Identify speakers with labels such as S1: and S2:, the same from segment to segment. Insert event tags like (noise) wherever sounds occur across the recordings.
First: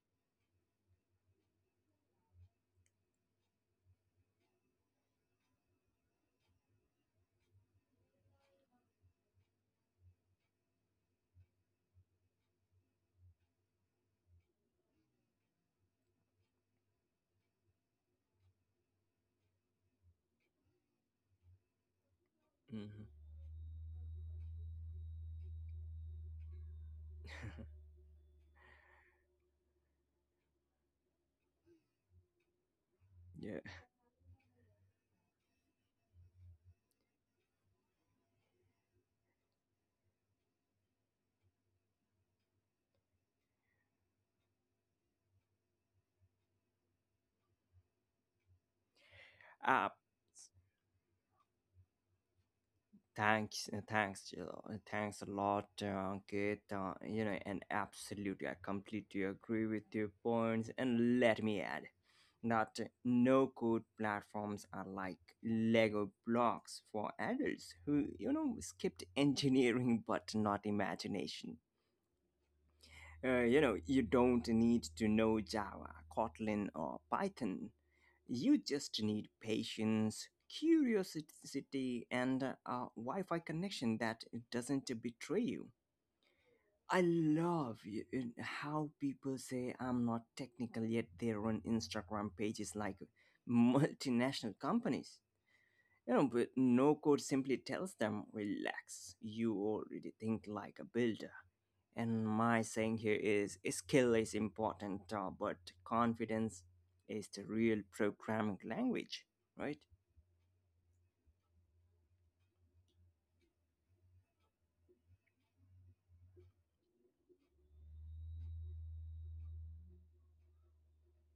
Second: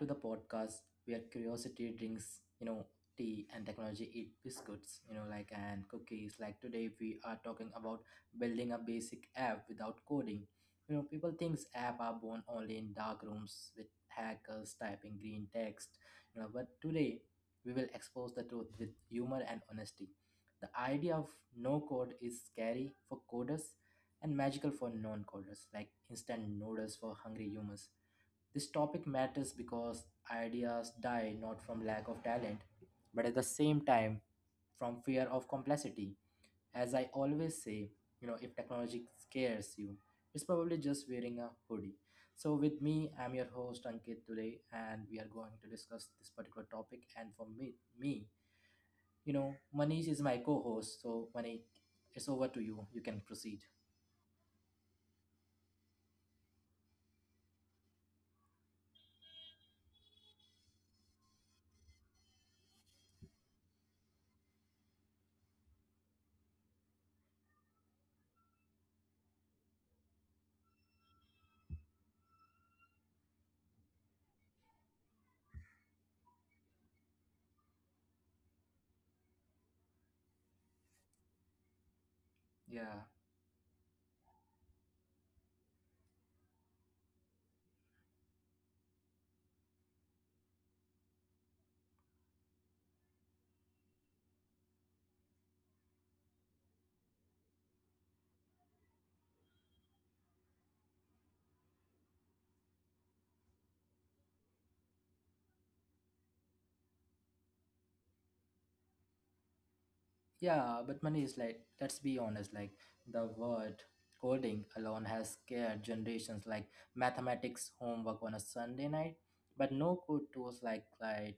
S1: to the podcast where curiosity drinks, you know, tea and technology eat biscuits, you know, like and cookies. Like today we are talking about building a basic app without coding. You know, people thinks apps are born only in dark rooms with hackers typing green text, you know, but today we will expose the truth with humor and honesty. The idea of no code is scary
S2: Mhm.
S1: for coders and magical for non-coders, like instant noodles for hungry humans. This topic matters because ideas die not from lack of talent, but at the
S2: Yeah.
S1: same time from fear of complexity. As I always say, you know, if technology scares you, it's probably just wearing a hoodie. So, with me, I'm your host Ankit today, and we are going to discuss this particular topic. And for me, you know,
S2: Uh,
S1: Manish is my co-host. So, Manish, it's over to you. You can proceed.
S2: thanks, Jill. Thanks a lot, Kate. You know, and absolutely, I completely agree with your points. And let me add that no-code platforms are like Lego blocks for adults who, you know, skipped engineering (laughs) but not imagination. You know, you don't need to know Java, Kotlin, or Python. You just need patience, curiosity, and a
S1: Yeah.
S2: Wi Fi connection that doesn't betray you. I love how people say I'm not technical, yet they run Instagram pages like (laughs) multinational companies. You know, but no code simply tells them, relax, you already think like a builder. And my saying here is skill is important, but confidence is the real programming language, right?
S1: Yeah, but money is like, let's be honest, like the word coding alone has scared generations like mathematics homework on a Sunday night, but no code tools like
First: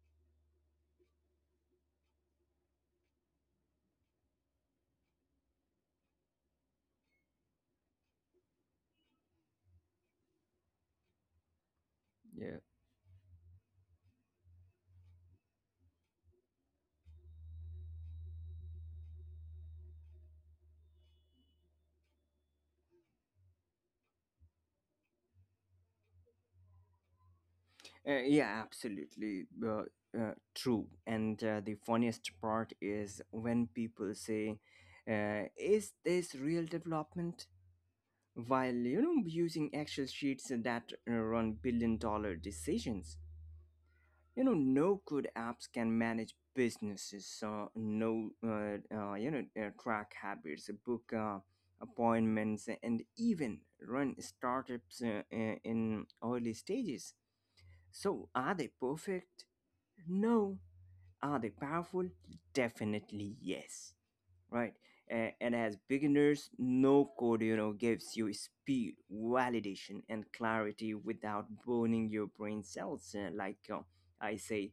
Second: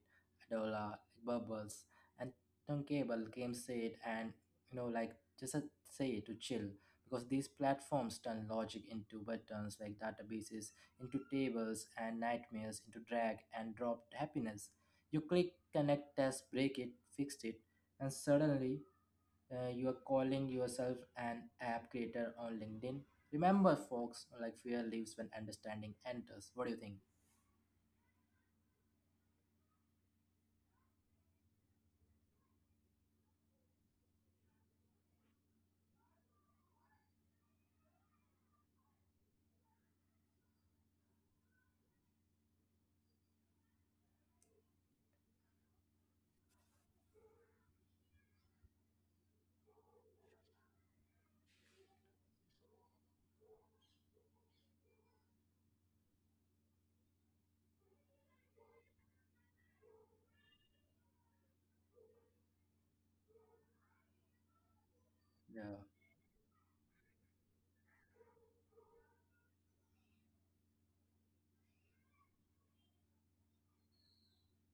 S1: Adola, Bubbles, and Tunkable came said and, you know, like just a say to chill, because these platforms turn logic into buttons, like databases into tables and
S2: Yeah,
S1: nightmares into drag and drop happiness. You click, connect, test, break it, fix it, and suddenly you are calling yourself an app creator on LinkedIn. Remember, folks, like fear leaves when understanding enters. What do you think?
S2: yeah, absolutely, true. And the funniest part is when people say, "Is this real development?" While, you know, using Excel sheets that run billion-dollar decisions. You know, no good apps can manage businesses, no you know, track habits, book appointments, and even run startups in early stages. So are they perfect? No. Are they powerful? Definitely yes, right? And as
S1: Yeah.
S2: beginners, no code, you know, gives you speed, validation, and clarity without burning your brain cells. I say,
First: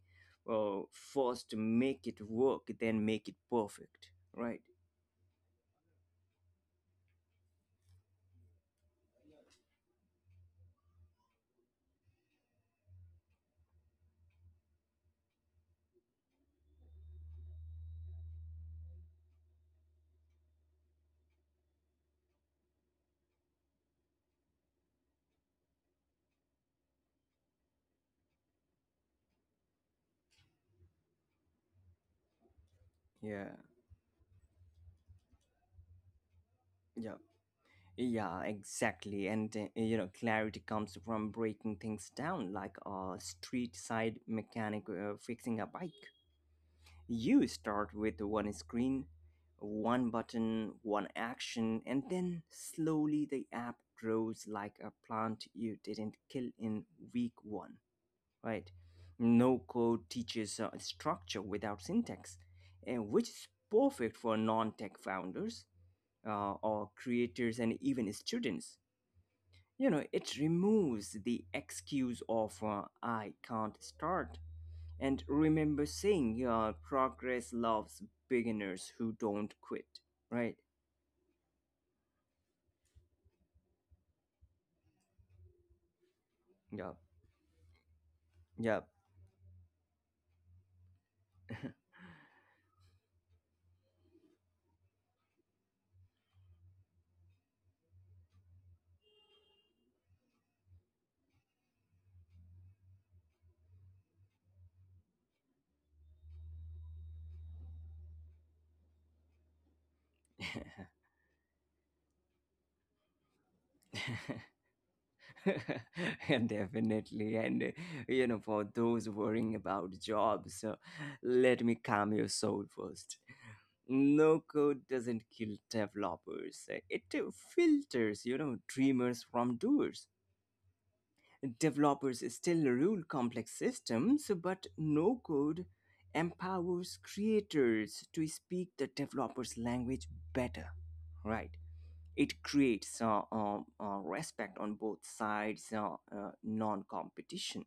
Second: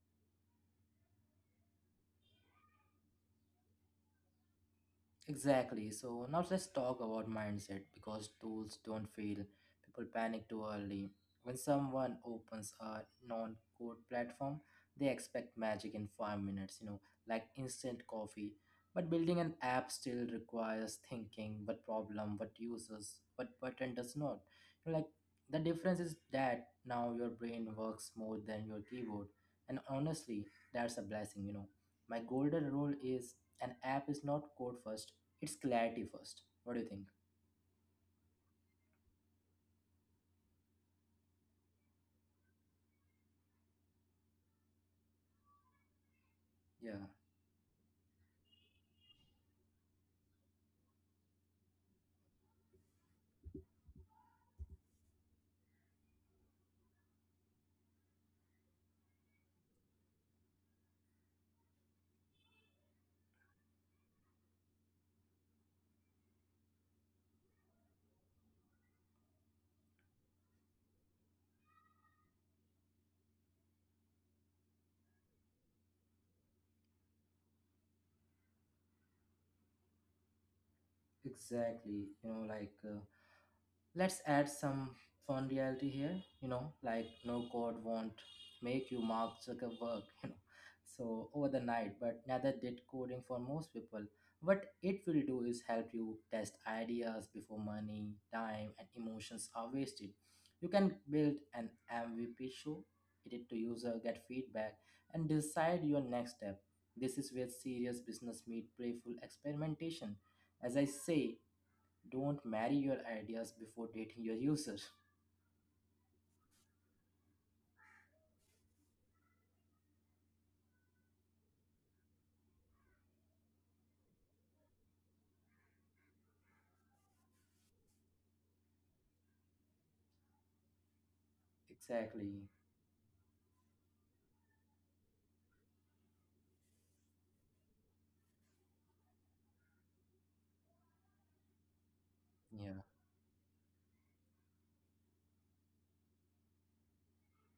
S2: first make it work, then make it perfect, right?
S1: Exactly. So now let's talk about mindset because tools don't fail. People panic too early. When someone opens a non-code platform, they expect magic in 5 minutes, you know, like instant coffee. But building an app still requires thinking what problem, what users, what button does not. You know, like the difference is that now your brain works more than your keyboard. And honestly, that's a blessing, you know. My golden rule is
S2: yeah
S1: an app is not code first, it's clarity first. What do you think?
S2: yeah yeah, exactly. And you know, clarity comes from breaking things down like a street side mechanic fixing a bike.
S1: Yeah,
S2: You start with one screen, one button, one action, and then slowly the app grows like a plant you didn't kill in week one, right? No code teaches structure without syntax, and which is perfect for non tech founders or creators and even students. You know, it removes the excuse of I can't start. And remember saying, yeah, progress loves beginners who don't quit, right?
S1: exactly. You know, like, let's add some fun reality here, you know,
S2: Yeah,
S1: like no code won't
S2: yeah.
S1: make you Mark Zuckerberg, (laughs) you know, so over the night, but neither did coding for most people. What it will do is help you test ideas before money, time, and emotions are wasted. You can build an MVP show, edit to user, get feedback, and decide your next step. This is where serious business meet playful experimentation. As I say, don't marry your ideas before dating your
S2: (laughs)
S1: user.
S2: And definitely. And, you know, for those worrying about jobs, let me calm your soul first. No code doesn't kill developers, it filters, you know, dreamers from doers. Developers
S1: Exactly.
S2: still rule complex systems, but no code empowers creators to speak the developer's language better, right? It
S1: Yeah.
S2: creates respect on both sides, non competition.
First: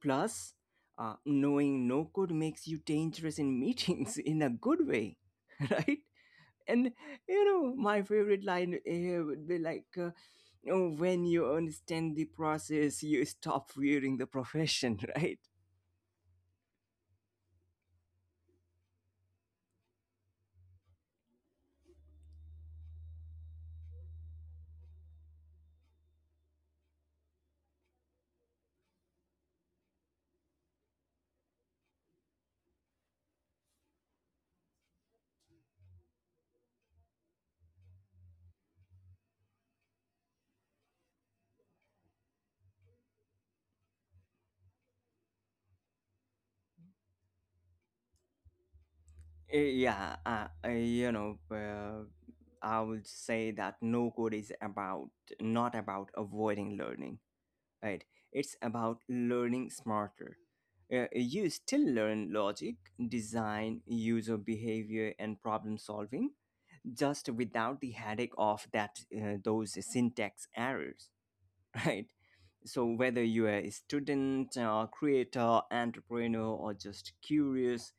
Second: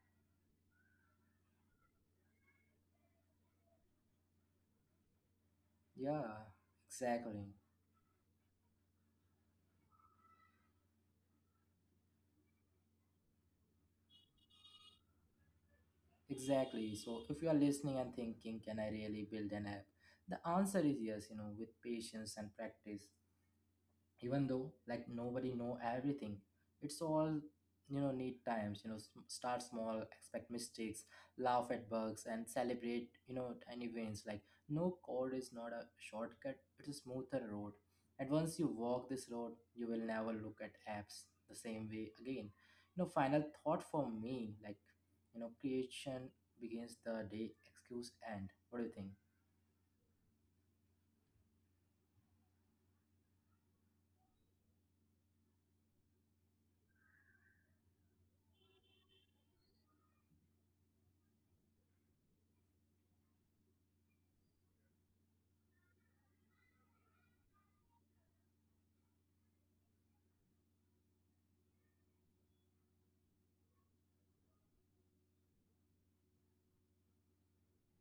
S2: Plus, knowing no code makes you dangerous in meetings (laughs) in a good way, (laughs) right?
S1: Yeah,
S2: And you
S1: exactly.
S2: know, my favorite line here would be like, oh, when you understand the process you stop fearing the profession. (laughs) Right?
S1: Exactly, so if you are listening and thinking, can I really build an app, the answer is yes. You know, with patience and practice, even though like nobody know everything, it's all, you know, need times. You know, start small, expect mistakes, laugh at bugs, and celebrate, you know, tiny wins. Like no code is not a shortcut, it's a smoother road, and once you walk this road you will never look at apps the same way again. You know, final thought for me, like, you know, creation begins the day excuse end. What do you think?
S2: Yeah you know, I would say that no code is about, not about avoiding learning, right? It's about learning smarter. You still learn logic, design, user behavior, and problem solving, just without the headache of that, those syntax errors. (laughs) Right? So whether you are a student, creator, entrepreneur, or just curious,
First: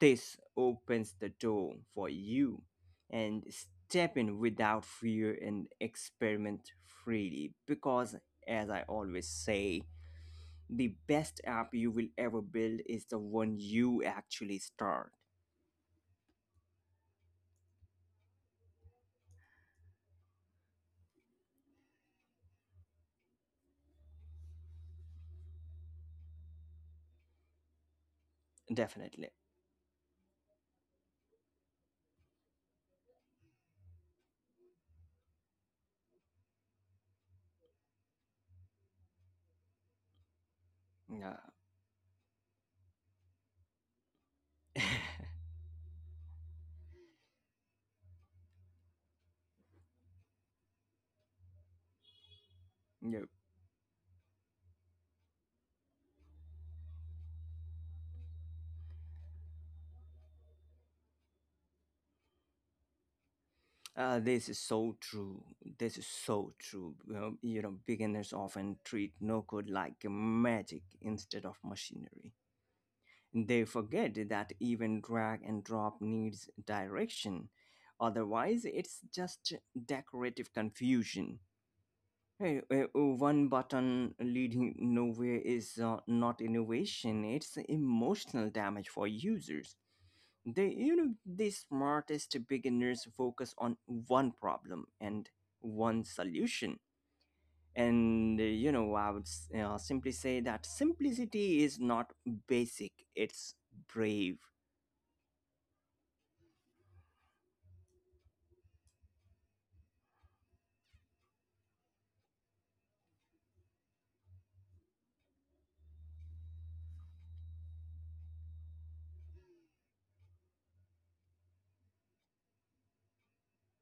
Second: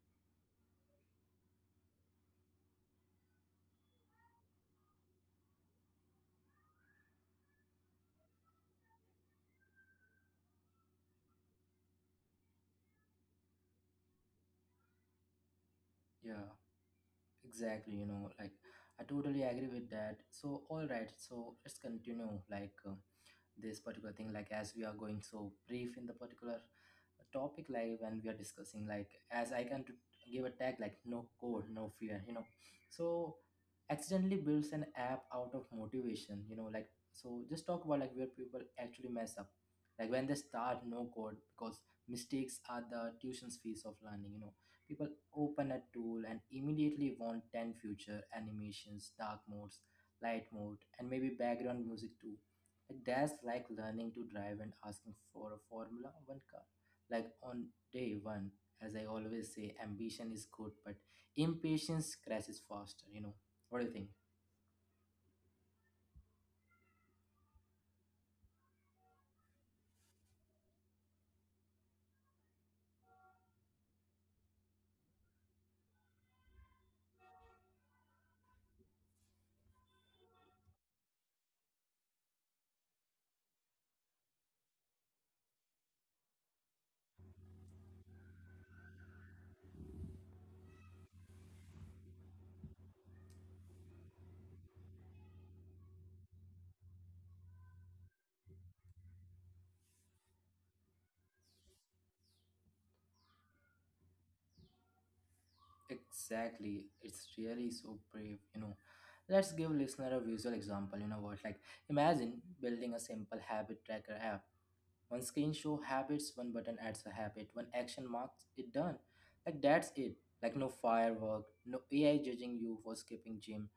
S2: this opens the door for you. And step in without fear and experiment freely, because as I always say, the best app you will ever build is the one you actually start.
S1: Yeah. Exactly, you know, like I totally agree with that. So, all right, so let's continue. Like, this particular thing, like as we are going so brief in the particular topic, like when we are discussing, like
S2: Definitely.
S1: as I can give a tag like no code no fear, you know, so accidentally builds an app out of motivation, you know, like. So just talk about like where people actually mess up like when they start no code,
S2: Yeah.
S1: because mistakes are the tuition's fees of learning, you know. People
S2: (laughs)
S1: open a tool and immediately want 10 future animations, dark modes, light mode, and maybe background music too.
S2: Yeah.
S1: That's like learning to drive and asking for a Formula One car. Like on day one, as I always say, ambition is good, but impatience crashes faster, you know. What do you think?
S2: This is so true. This is so true. Well, you know, beginners often treat no code like magic instead of machinery. They forget that even drag and drop needs direction. Otherwise, it's just decorative confusion. Hey, one button leading nowhere is not innovation, it's emotional damage for users. They You know, the smartest beginners focus on one problem and one solution. And you know, I would simply say that simplicity is not basic, it's brave.
S1: Exactly. It's really so brave, you know. Let's give listener a visual example, you know what? Like imagine building a simple habit tracker app. One screen show habits, one button adds a habit, one action marks it done. Like that's it. Like no firework, no AI judging you for skipping gym.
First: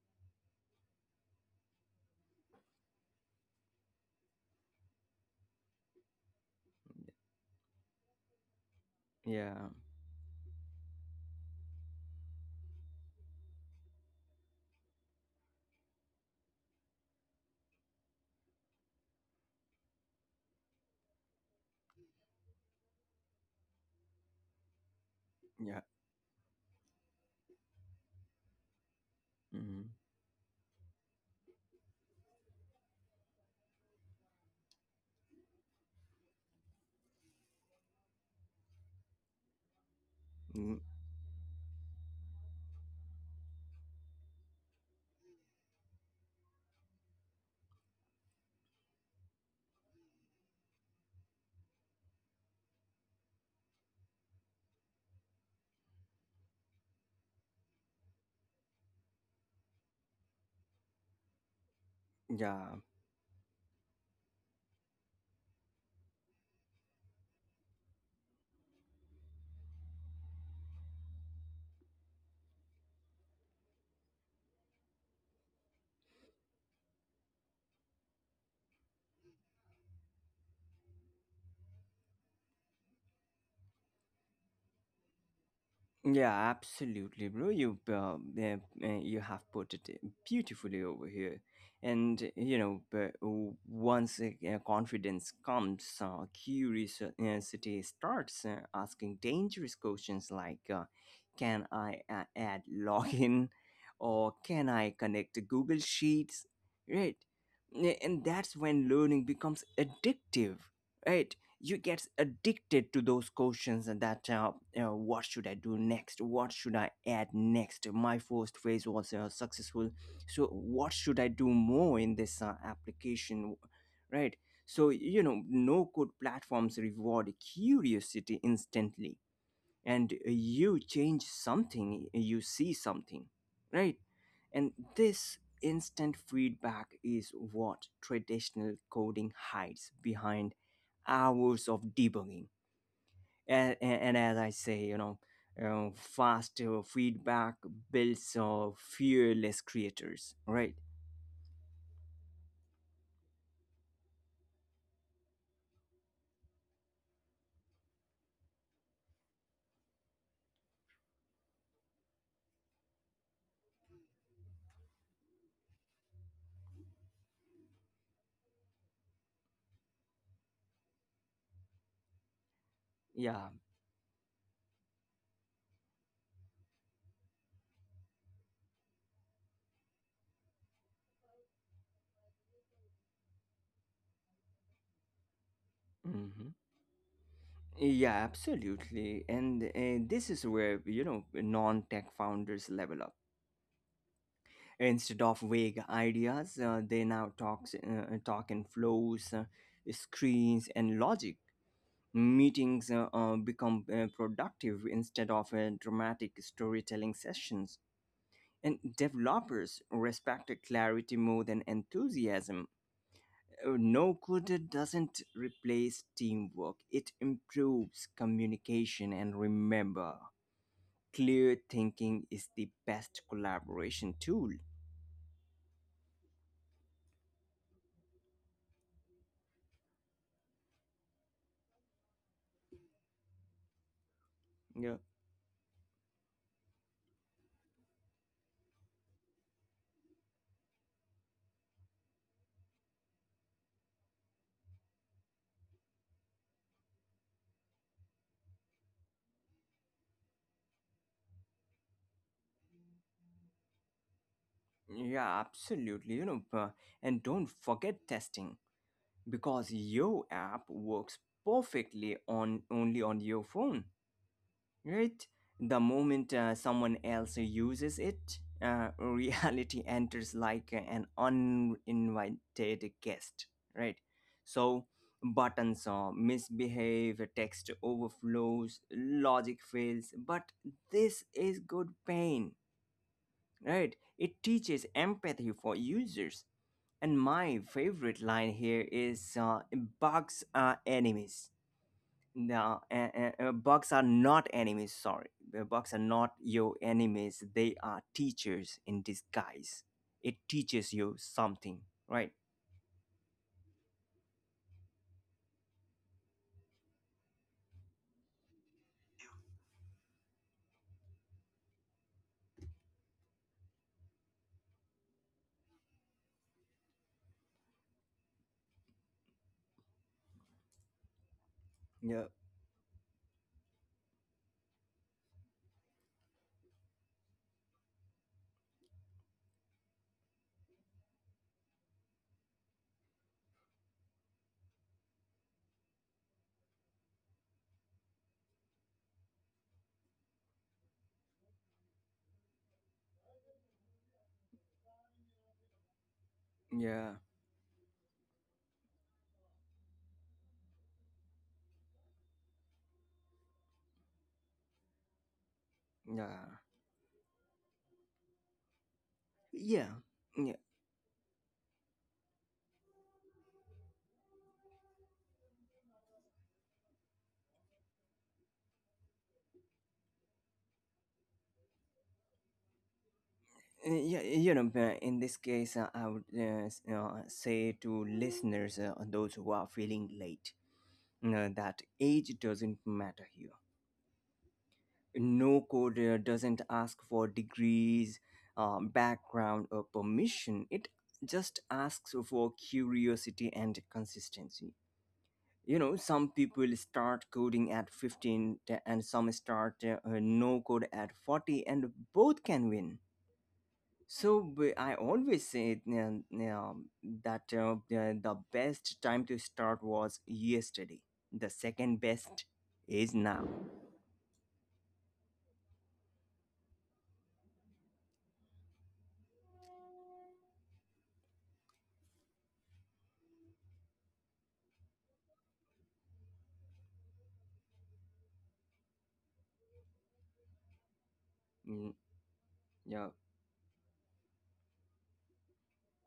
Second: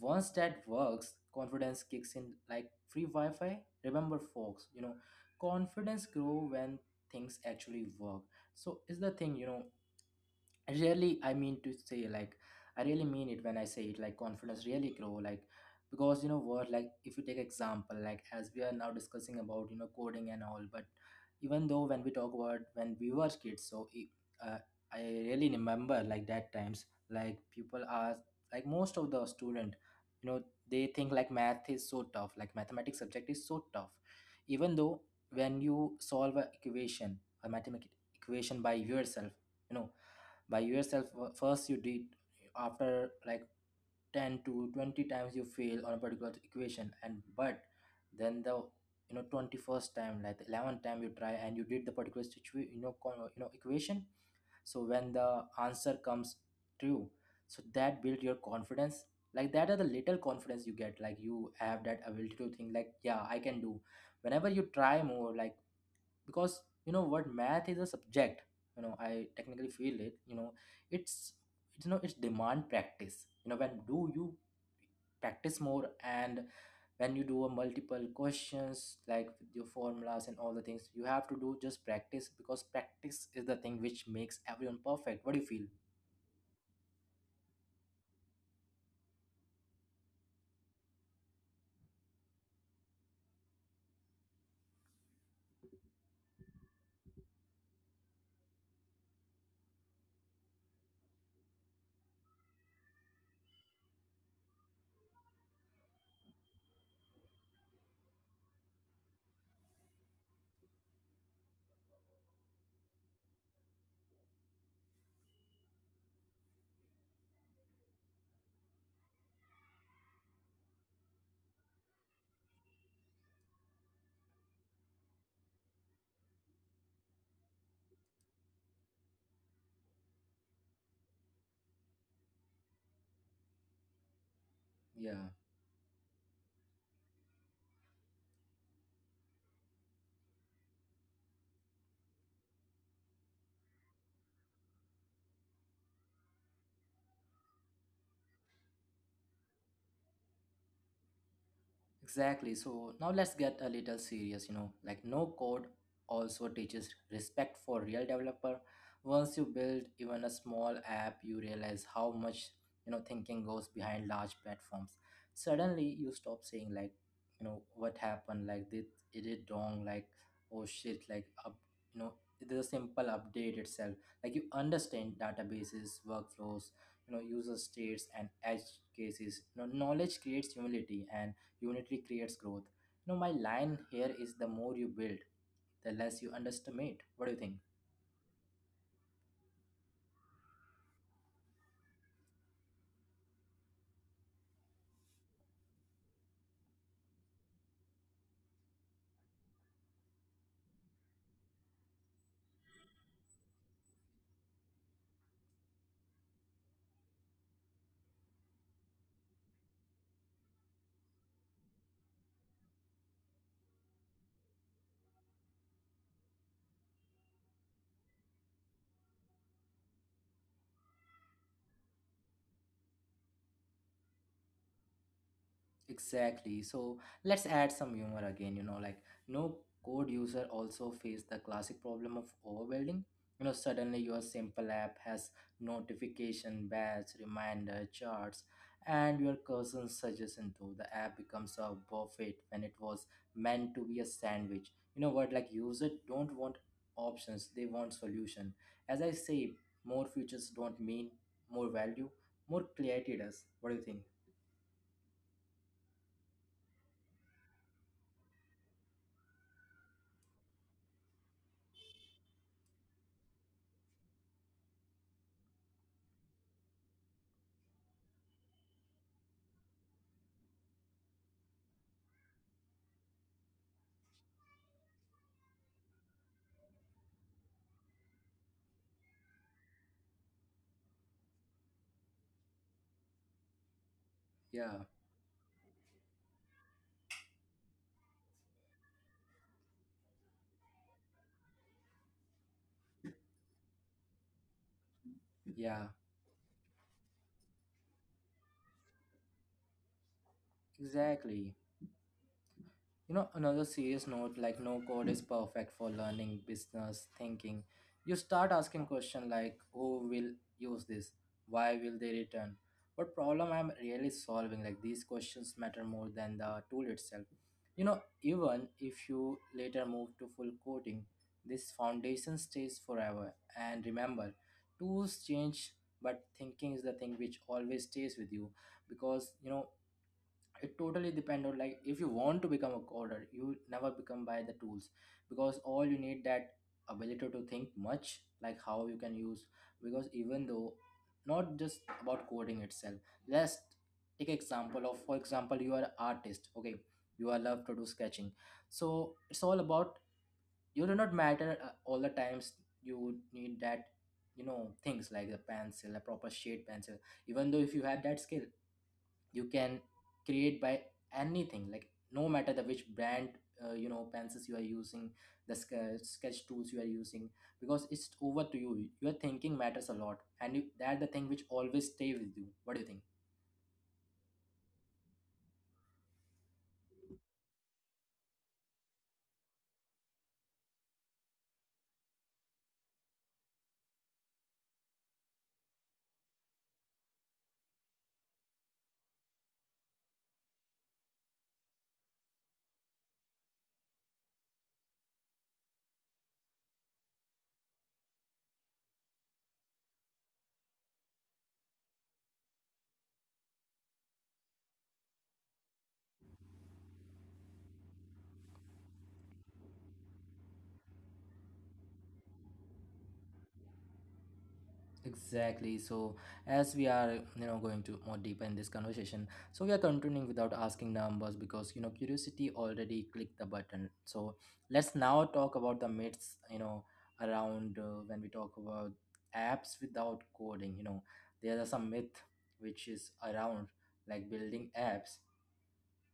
S1: Once that works, confidence kicks in like free Wi Fi. Remember, folks, you know, confidence grow when things actually work. So, is the thing, you
S2: Yeah,
S1: know, really, I mean to say, like I really mean it when I say it, like confidence really grow, like because you know what, like if you take example like as we are now discussing about, you know, coding and all, but even though when we talk about when we were kids, so I really
S2: yeah.
S1: remember like that times, like people are like most of the student,
S2: Mhm.
S1: you know, they think like math is so tough, like mathematics subject is so tough, even though when you solve a equation, a mathematical equation by yourself, you know, by
S2: Mm,
S1: yourself, first you did, after like 10 to 20 times you fail on a particular equation and, but then the, you know, 21st time, like the 11th time you try and you did the particular situation, you know, you know, equation, so when the answer comes true, so that build your confidence. Like that are the little confidence you get, like you have that ability to
S2: yeah.
S1: think like yeah, I can do whenever you try more, like because you know what, math is a subject, you know, I technically feel it, you know, it's it's, you know, it's demand practice, you know, when do you practice more, and when you do a multiple questions like with your formulas and all the things you have to do, just practice, because practice is the thing which makes everyone perfect. What do you feel?
S2: Yeah, absolutely, bro. You have put it beautifully over here, and you know, once, confidence comes, curiosity starts asking dangerous questions like, "Can I add login?" (laughs) or "Can I connect to Google Sheets?" Right. And that's when learning becomes addictive, right? You get addicted to those questions. And that, you, what should I do next, what should I add next, my first phase was successful, so what should I do more in this application, right? So you know, no code platforms reward curiosity instantly, and you change something, you see something, right? And
S1: Yeah.
S2: this instant feedback is what traditional coding hides behind hours of debugging. And as I say, you know, faster feedback builds fearless creators, right?
S1: Exactly. So now let's get a little serious, you know, like no code also teaches respect for real developer. Once you build even a small app, you realize how much, you know, thinking goes behind large platforms. Suddenly you stop saying like, you know, what happened, like did it did wrong, like oh shit, like up, you know, the simple
S2: Yeah.
S1: update itself. Like you understand databases, workflows, you know, user states and edge cases. You know, knowledge creates humility and Unity creates growth. You know, my line here is the more you build, the less you
S2: Hmm.
S1: underestimate. What do you think?
S2: Yeah, absolutely. And this is where, you know, non-tech founders level up. Instead of vague ideas, talk in flows, screens, and logic. Meetings become productive instead of dramatic storytelling sessions. And developers respect clarity more than enthusiasm. No code doesn't replace teamwork, it improves communication. And remember, clear thinking is the best collaboration tool.
S1: Exactly. So let's add some humor again, you know, like no code user also face the classic problem of overbuilding. You know, suddenly your simple
S2: Yeah.
S1: app has notification, badge, reminder, charts, and your cousin suggestion too. The app becomes a buffet when it was meant to be a sandwich. You know what, like users don't want options, they want solution. As I say, more features don't mean more value, more clarity does. What do you think?
S2: Yeah, absolutely. You know, and don't forget testing, because your app works perfectly on only on your phone, right? The moment someone else uses it, (laughs) reality enters like an uninvited guest, right? So buttons misbehave, text overflows, logic fails, but this is good pain, right? It
S1: Yeah,
S2: teaches empathy for users. And my favorite line here is, bugs are enemies. No, bugs are not enemies, sorry. The
S1: yeah.
S2: bugs are not your enemies. They are teachers in disguise. It teaches you
S1: Exactly.
S2: something, right?
S1: You know, another serious note, like no code is perfect for learning business thinking. You start asking questions like who will use this? Why will they return? What problem I'm really solving? Like these questions matter more than the tool itself. You know, even if you later move to full coding, this
S2: Yeah,
S1: foundation stays forever. And remember, tools change, but thinking is the thing which always stays with you, because you know, it totally depend on like if you want to become a coder, you never become by the tools, because all you need that ability to think much like how you can use, because even though not just about coding itself, let's take example of, for example, you are an artist, okay,
S2: yeah,
S1: you are love to do sketching, so it's all about you, do not matter, all the times you need that, you know, things like a pencil, a proper
S2: yeah.
S1: shade pencil, even though if you have that skill you can
S2: Yeah, yeah, uh,
S1: create by anything, like no matter the which brand, you know, pencils you are using, the sketch tools you are using, because it's over to you, your thinking matters a lot, and you, that the thing which always stay with you. What do you think?
S2: yeah. You know, in this case, I would say to listeners, those who are feeling late, that age doesn't matter here. No code doesn't ask for degrees, background, or permission. It just asks for curiosity and consistency. You know, some people start coding at 15 and some start no code at 40, and both can win. So I always say that the best time to start was yesterday, the second best is now.
S1: Exactly. So, as we are, you know, going to more deeper in this conversation, so we are continuing without asking numbers because, you know, curiosity already clicked the button. So, let's now talk about the myths, you know, around, when we talk about apps without coding. You know, there are some
S2: Mm,
S1: myth which is
S2: yeah.
S1: around like building apps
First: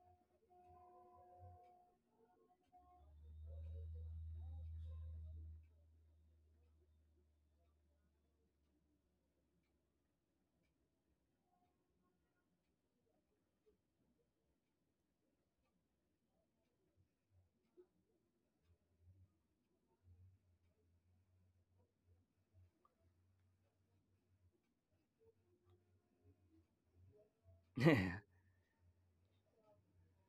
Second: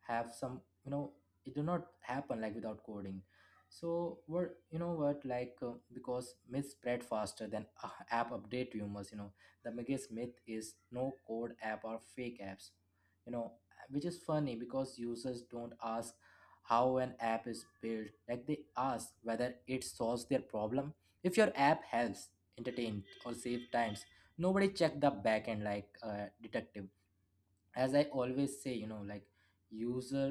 S1: have some. It do not happen like without coding. So what, because myths spread faster than app update rumors. The biggest myth is no code app or fake apps, you know, which is funny because users don't ask how an app is built. Like, they ask whether it solves their problem. If your app helps entertain or save times, nobody check the backend like a detective. As I
S2: (laughs)
S1: always say, you know, like, user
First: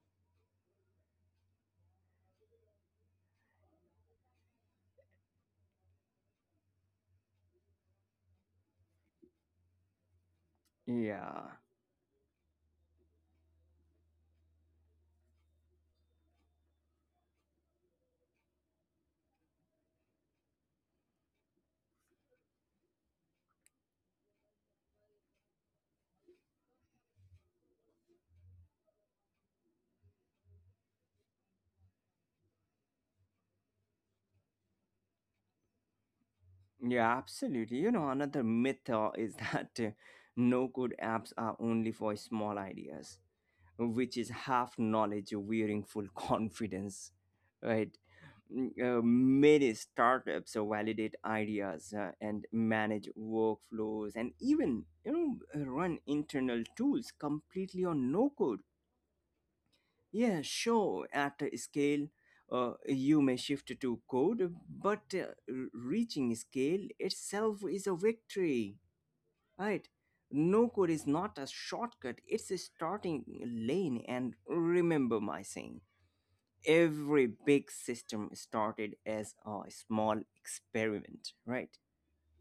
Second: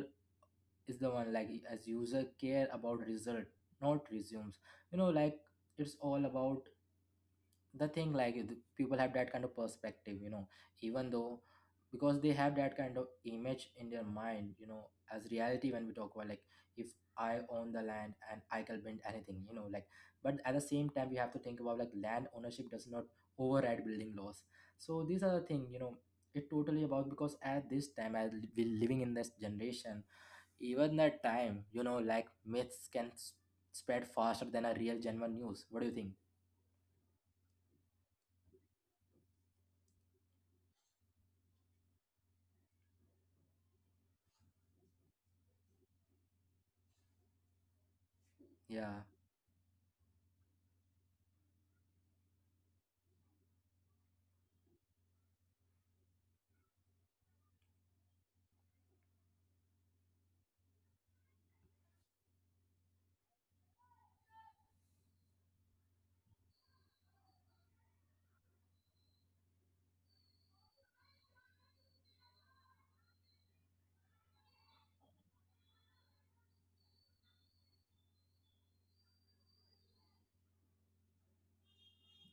S1: is the one, like, as user care about result, not resumes, you know, like, it's all about the thing, like the people have that kind of perspective, you know. Even though,
S2: Yeah.
S1: because they have that kind of image in their mind, you know, as reality. When we talk about, like, if I own the land and I can build anything, you know, like, but at the same time we have to think about, like, land ownership does not override building laws. So these are the thing, you know, it totally about. Because at this time, as we living in this generation, even that time, you know, like myths can spread faster than a real genuine news. What do you think?
S2: Yeah, absolutely. You know, another myth is (laughs) that no code apps are only for small ideas, which is half knowledge wearing full (laughs) confidence, right? Mm.
S1: Yeah,
S2: Many startups validate ideas and manage workflows, and even, you know, run internal tools completely on no code. Yeah, sure. At a scale, you may shift to code, but reaching scale itself is a victory, right? No code is not a shortcut, it's a starting lane. And remember my saying, every big system started as a small experiment, right?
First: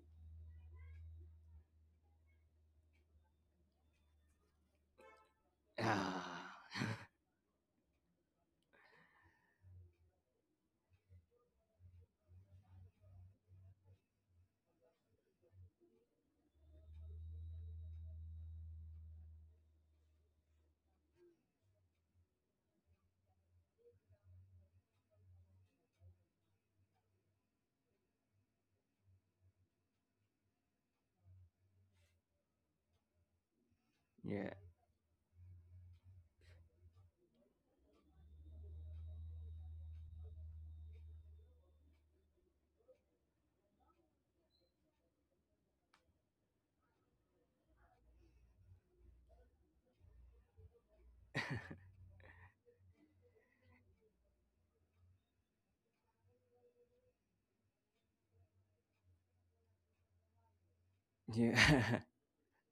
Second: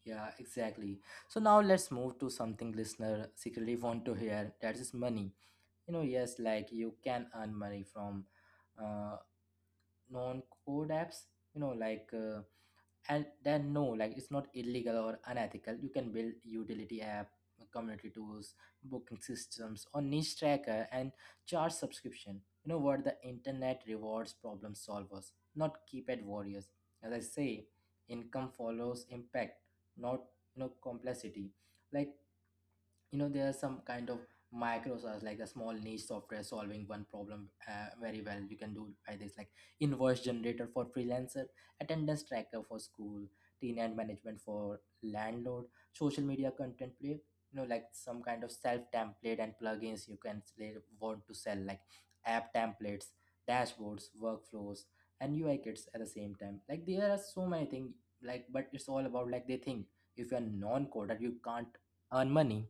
S1: yeah, Exactly. So now let's move to something listener secretly want to hear. That is money. You know, yes,
S2: Ah,
S1: like you can earn money from uh, non-code apps. You know, like, and then no, like it's not illegal or unethical. You can build utility app, community tools, booking systems or niche tracker and charge subscription. You know what, the internet rewards problem solvers, not keypad warriors. As I say, income follows impact, not, you know, complexity. Like, you know, there are some kind of
S2: yeah,
S1: microsoft, like a small niche software solving one problem very well. You can do by this, like invoice generator for freelancers, attendance tracker for school, tenant management for landlord, social media content play, you know, like some kind of self template and plugins, you can say, want to sell, like app templates, dashboards, workflows, and UI kits at the same time. Like there are so many things, like but it's all about, like, they think if you're non-coder you can't
S2: yeah. (laughs)
S1: earn money.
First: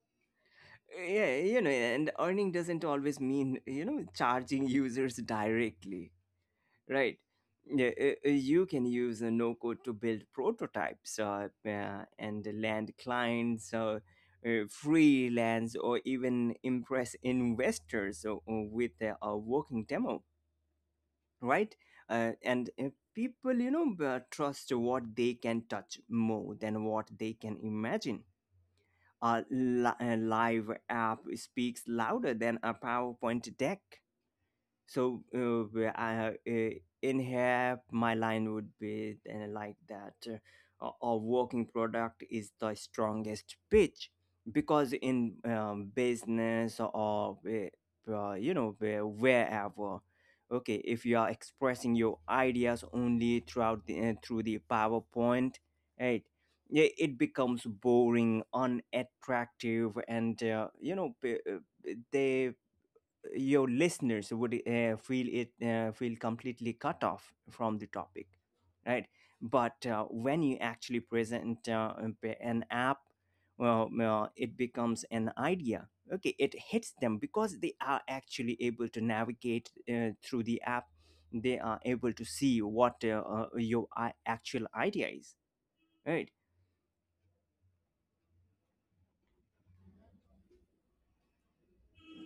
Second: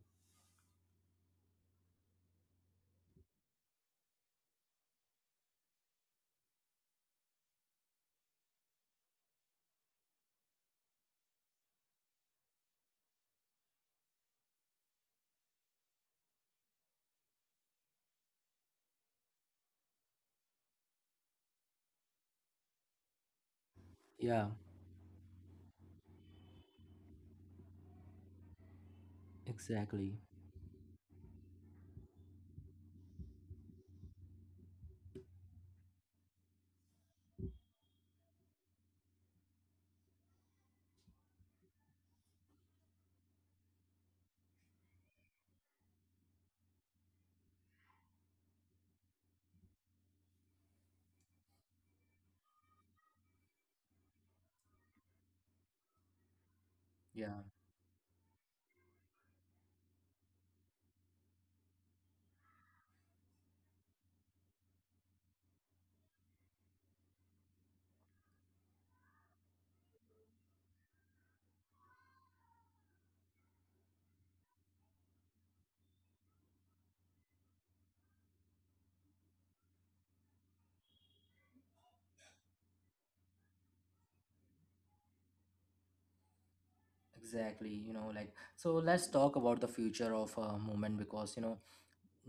S2: Yeah, you know, and earning doesn't always mean, you know, charging users directly, right? Yeah, you can use a no code to build prototypes and land clients, freelance, or even impress investors with a working demo, right? And People, you know,
S1: Yeah,
S2: trust what they can touch more than what they can imagine. a, li-
S1: exactly.
S2: a live app speaks louder than a powerpoint deck. So where I in here, my line would be, and like that, our working product is the strongest pitch. Because in business or you know, wherever, okay, if you are expressing your ideas only throughout the, through the powerpoint, right, it
S1: Yeah,
S2: becomes boring, unattractive, and you know, p- they your listeners would feel completely cut off from the topic, right? But when you actually present, an app, well, well it becomes an idea, okay, it hits them because they are actually able to navigate through the app. They are able to see what your actual idea is, right?
S1: exactly. You know, like, so let's talk about the future of movement, because you know,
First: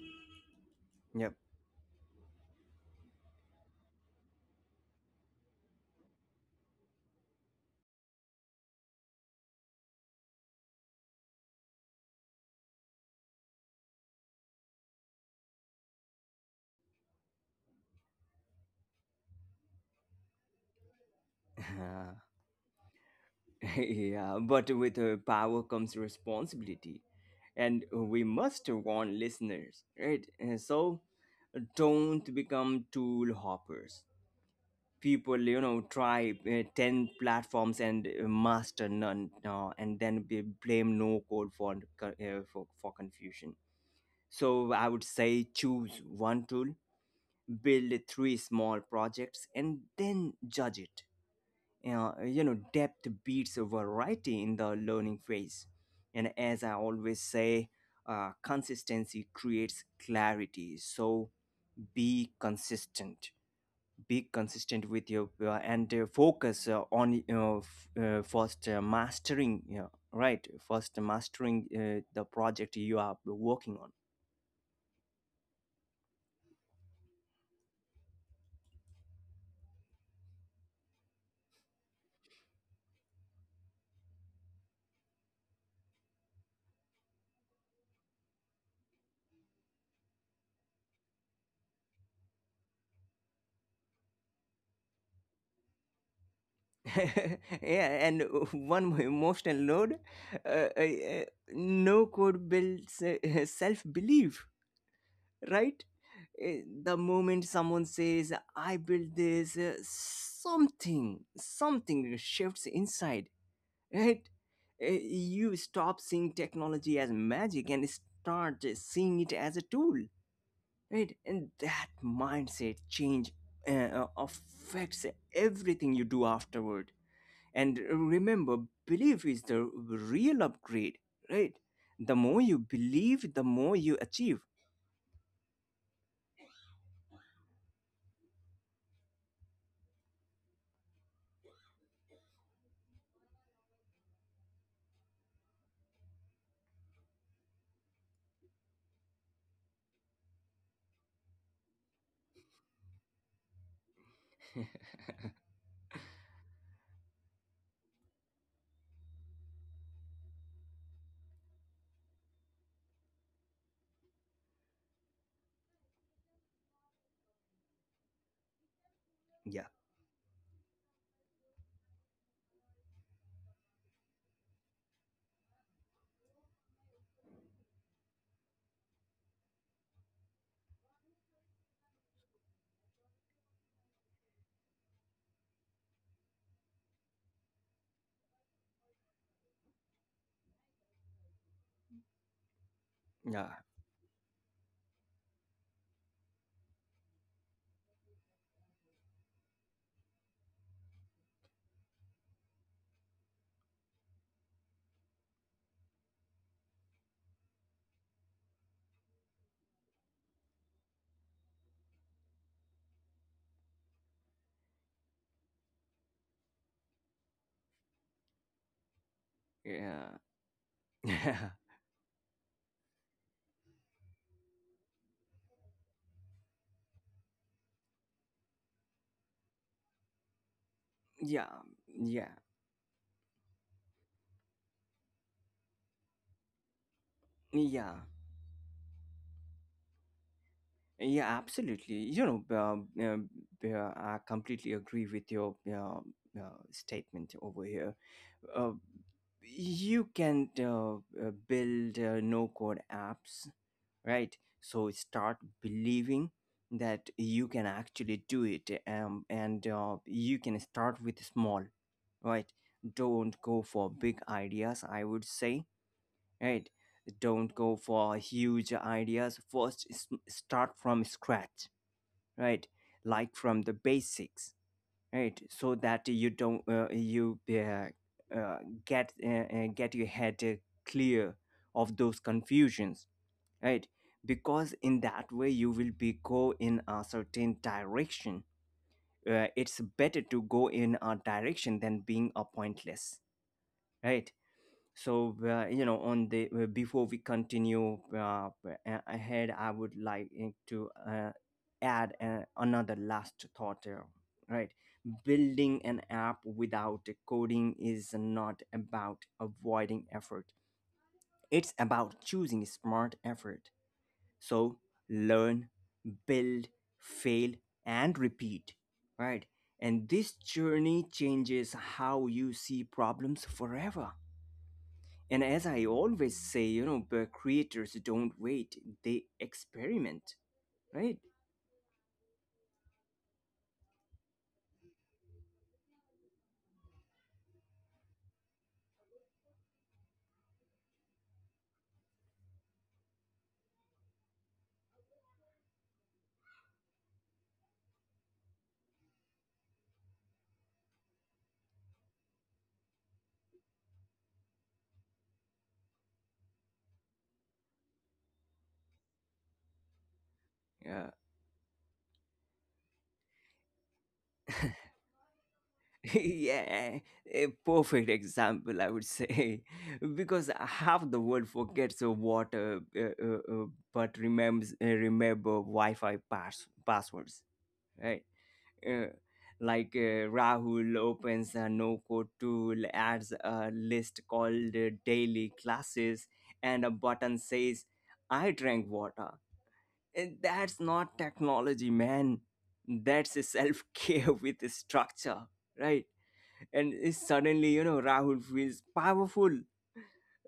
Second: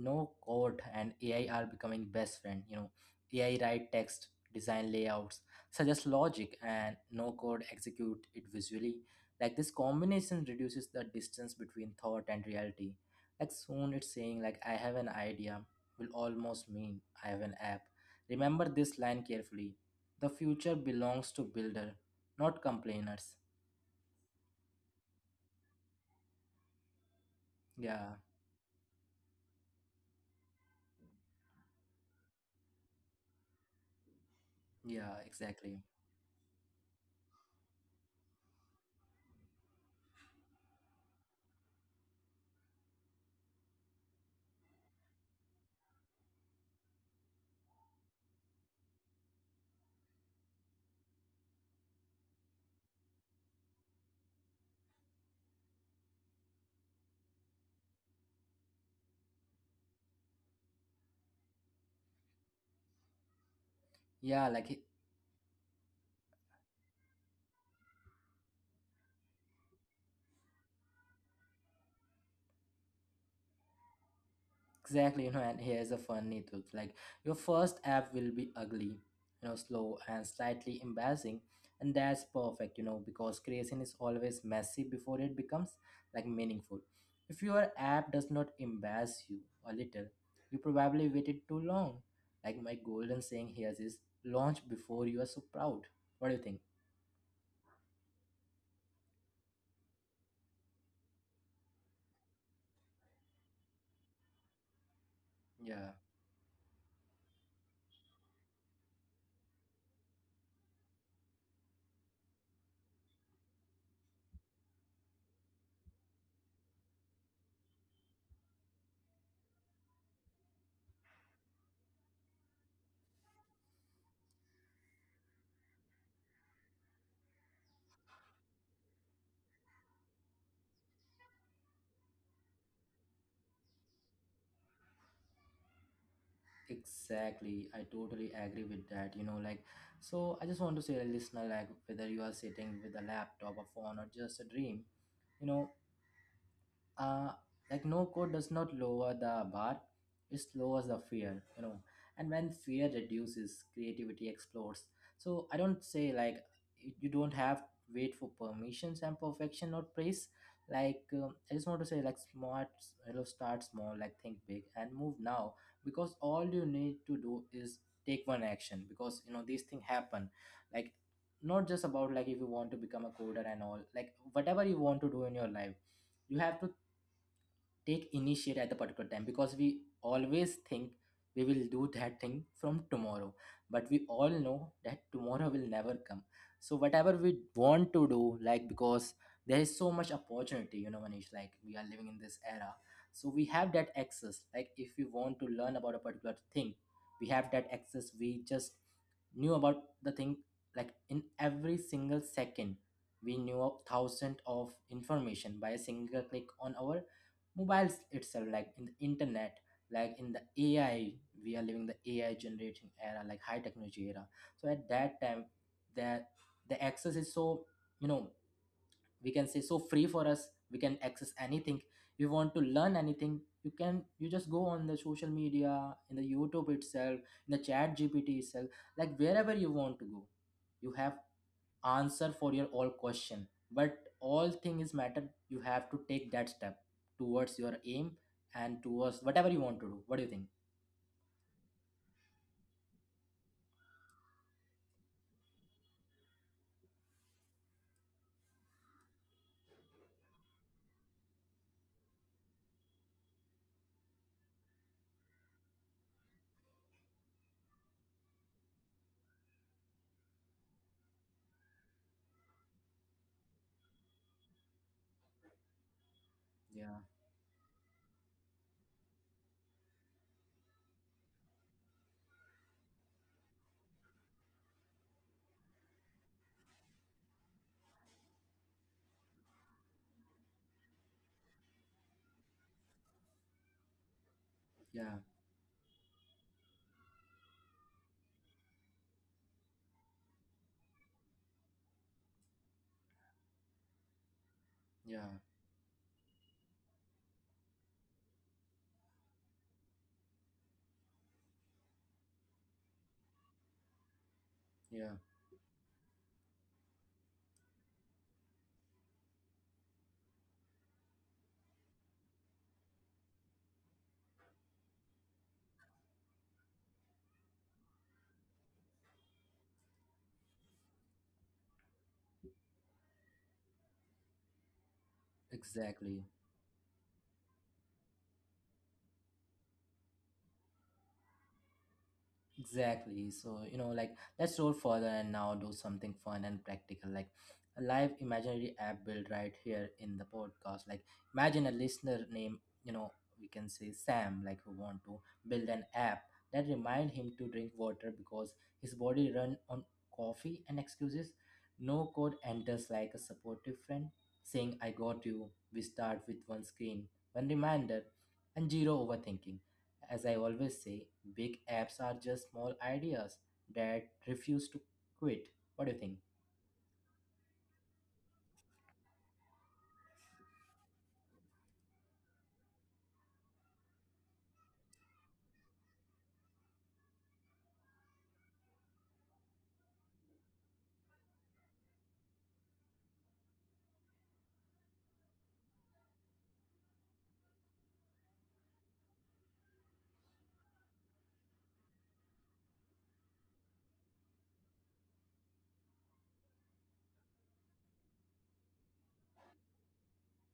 S1: no code and
S2: Yep.
S1: ai are becoming best friend, you know. Ai write text, design layouts, suggest logic and no code execute it visually. Like this combination reduces the distance between thought and reality. Like soon it's saying, like, I have an idea will almost mean I have an app. Remember this line carefully: the future belongs to builder,
S2: (laughs)
S1: not complainers.
S2: (laughs) Yeah, but with power comes responsibility, and
S1: yeah
S2: we must warn listeners, right? So don't become tool hoppers.
S1: yeah
S2: People, you know,
S1: exactly
S2: try ten platforms and master none, and then they blame no code for, for confusion. So I would say choose one tool, build three small projects, and then judge it. You know, depth beats variety in the learning phase. And as I always say, consistency creates clarity. So be consistent, be
S1: yeah like.
S2: consistent with your and focus on, you know, first mastering, you know, right, first mastering the project you are working on.
S1: Exactly, you know, and here's a funny truth. Like your first app will be ugly, you know, slow and slightly embarrassing, and that's perfect, you know, because creation is always messy before it becomes like meaningful. If your app does not embarrass you a little, you probably waited too long. Like my golden saying here is, launch before you are so proud. What do you think?
S2: (laughs) Yeah. And one more emotional load, uh, uh, uh, no code builds (laughs) self belief, right?
S1: Yeah.
S2: The moment someone says, I built this, something, something shifts inside, right? You stop seeing technology as magic and start seeing it as a tool, right? And that mindset change affects everything you do afterward. And remember, belief is the real upgrade, right? The more you believe, the more you achieve.
S1: Exactly, I totally agree with that. You know, like, so I just want to say, like, listener, like, whether you are sitting with a laptop, a phone, or just a dream, you know, uh like no code does not lower the bar, it lowers the fear, you know. And when fear reduces, creativity explodes. So I don't say like you don't have wait for permissions and perfection or praise. Like I just want to say like smart, you know, start small, like think big and move now, because all you need to do is take one action. Because you know these
S2: Yeah,
S1: things happen, like, not just about like if you want to become a coder and all, like whatever you want to do in your life, you have to take initiate at the particular time, because we always think we will do that thing from tomorrow, but we all know that tomorrow will never come. So whatever we want to do, like, because there is so much opportunity, you know, manish, like we are living in this era. So we
S2: yeah,
S1: have that access, like if we want to learn about a particular thing, we have that access, we just knew about the thing, like in every single second we knew of thousands of information by a single click on our mobiles itself, like in the internet, like in the ai. We are living the ai generating era, like high technology era. So at that time, that, the access is so, you know, we can say so
S2: yeah.
S1: free for us. We can
S2: (laughs)
S1: access
S2: yeah
S1: anything. If you want to learn anything, you can, you just go on the social media, in the youtube itself, in the chat gpt itself, like wherever you want to go, you have
S2: yeah yeah
S1: answer for your all question. But all thing is matter, you have to take that step towards your
S2: yeah
S1: aim and towards whatever you want to do. What do you think?
S2: yeah, absolutely. I completely agree with your statement over here. uh, you can build no code apps, right? So start believing that you can actually do it. And You can start with small, right? Don't go for big ideas, I would say, right?
S1: yeah
S2: Don't go for huge ideas. First, start from scratch, right? Like from the basics, right? So that you don't you get your head clear of those confusions, right? Because in
S1: yeah
S2: that way you will be go in a certain direction. It's better to go in a direction than being a pointless, right?
S1: yeah
S2: You know, on the before we continue ahead, I would like it to add another last thought here, right.
S1: yeah
S2: Building an app without coding is not about avoiding effort, it's about choosing smart effort. So learn, build, fail, and repeat, right? And this journey changes how you see problems forever. And as I
S1: exactly.
S2: always say, you know, but creators don't wait, they experiment, right?
S1: Exactly. So, you know, like, let's roll further and now do something fun and practical, like a live imaginary app build right here in the podcast. Like, imagine a listener name, you know, we can say Sam, like who want to build an app that remind him to drink water because his body run on coffee and excuses. No code enters like a supportive friend saying I got you. We start with one screen, one reminder, and zero overthinking. As I always say,
S2: Yeah.
S1: big apps are just small ideas that refuse to quit. What do you
S2: (laughs)
S1: think?
S2: Yeah, a perfect example, I would say. (laughs) Because half the world forgets but remembers remember Wi-Fi passwords, right? uh, like Rahul opens a no code tool, adds a list called daily classes, and a button says, I drank water. And that's not technology, man. That's a self care (laughs) with a structure, right? And suddenly, you know, Rahul feels powerful,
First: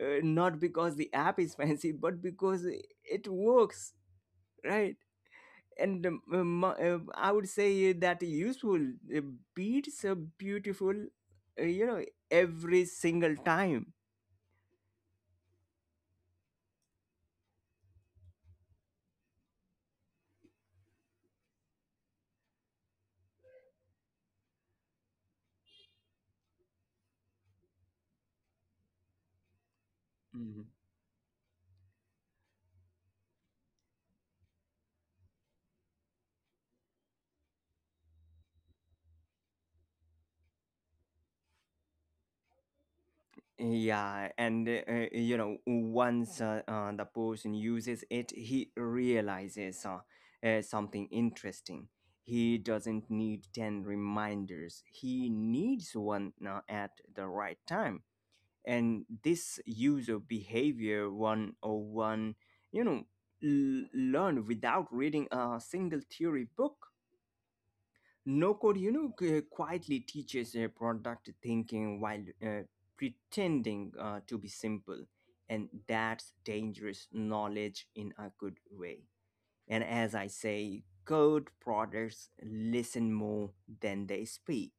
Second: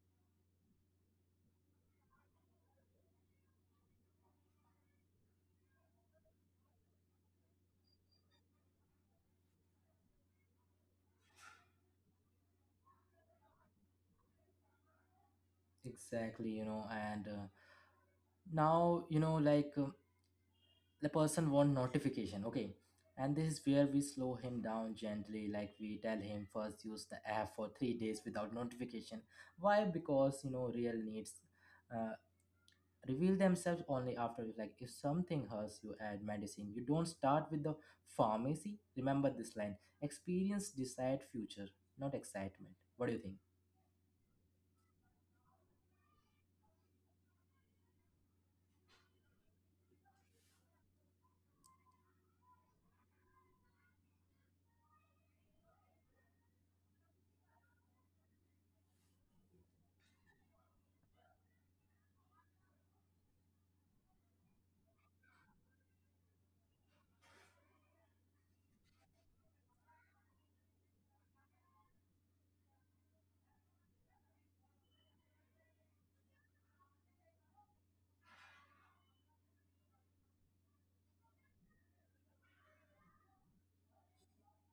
S2: not because the app is (laughs) fancy, but because it works, right? and I would say that useful uh, beats a beautiful, you know, every single time.
S1: Exactly, you know, and now, you know, like the person want notification, okay? And this is where we slow him down gently, like we tell him first use the app for 3 days without notification. Why? Because, you know,
S2: Mhm.
S1: real needs uh, reveal themselves only after, like, if something hurts you add medicine, you don't start with the pharmacy. Remember this line: experience decide future, not excitement. What do you think?
S2: Yeah, and you know, once the person uses it, he realizes something interesting. He doesn't need 10 reminders, he needs one at the right time. And this user behavior 101, you know, learned without reading a single theory book. No code, you know, quietly teaches product thinking while uh, pretending to be simple. And that's dangerous knowledge in a good way. And as I say, code products listen more than they speak.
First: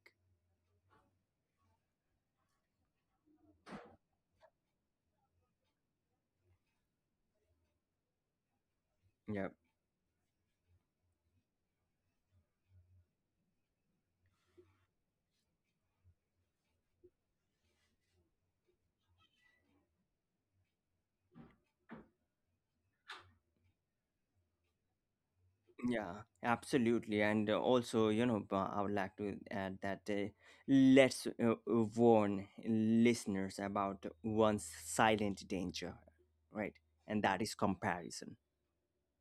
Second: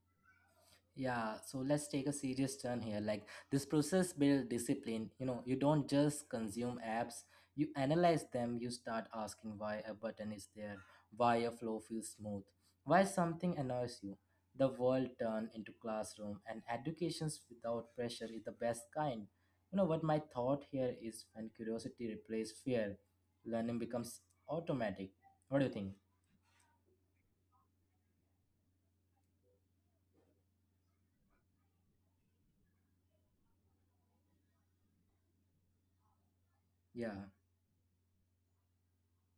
S1: Yeah, so let's take a serious turn here. Like this process builds discipline. You know, you don't just consume apps, you analyze them, you start
S2: Yeah,
S1: asking why a button is there, why a flow feels smooth, why something annoys you. The world turned into classroom, and educations without pressure is the best kind. You know what my thought here is, when curiosity replaces fear, learning becomes automatic. What do you think?
S2: yeah, absolutely. And also, you know, I would like to add that let's warn listeners about one silent danger, right?
S1: Yeah,
S2: And that is comparison,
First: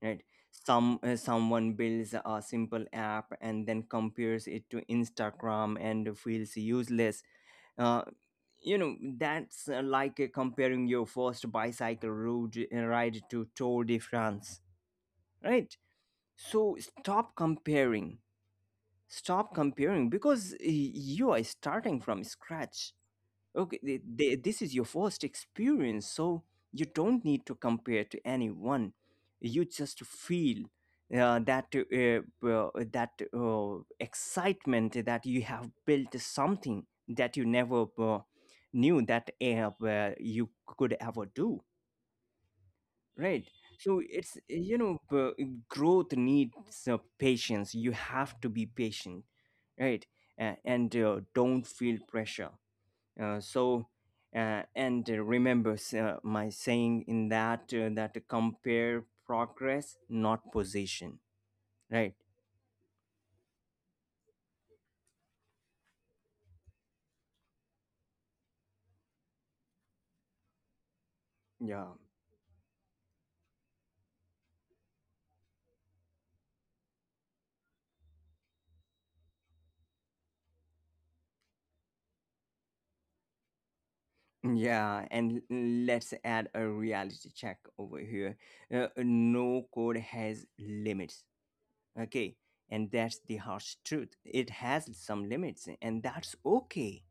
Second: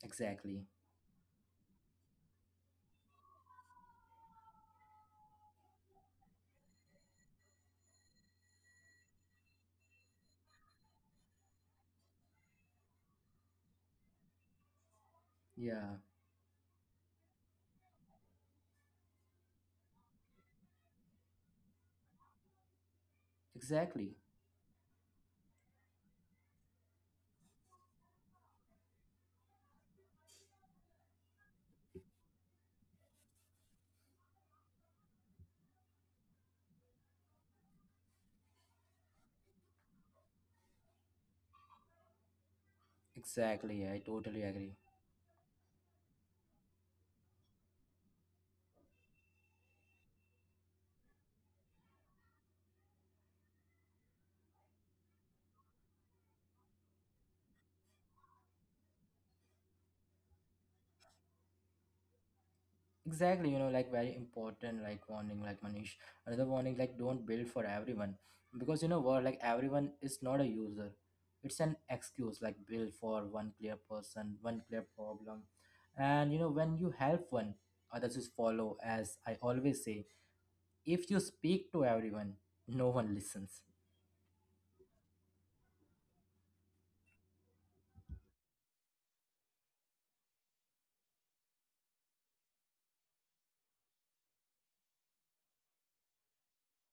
S2: right?
S1: exactly.
S2: Someone builds a simple app and then compares it to Instagram and feels useless. uh, you know, that's like comparing your first bicycle road ride to Tour de France, right?
S1: Yeah,
S2: So stop comparing, stop comparing, because you are starting from scratch. Okay,
S1: exactly.
S2: this is your first experience, so you don't need to compare to anyone. You just feel that that excitement that you have built something that you never knew that you could ever do, right?
S1: Exactly,
S2: So
S1: I
S2: it's
S1: totally agree.
S2: growth needs patience. You have to be patient, right? And Don't feel pressure, so and remember my saying in that that compare progress, not position, right?
S1: Exactly, you know, like, very important, like warning, like Manish. Another warning, like don't build for everyone, because you know what, like everyone is not a user. It's an
S2: yeah
S1: excuse, like build for one clear person, one clear problem, and you know when you help one, others just follow. As I always say, if you speak to everyone, no one listens.
S2: yeah And let's add a reality check over here. No code has limits, okay? And that's the harsh truth. It has some limits and that's okay,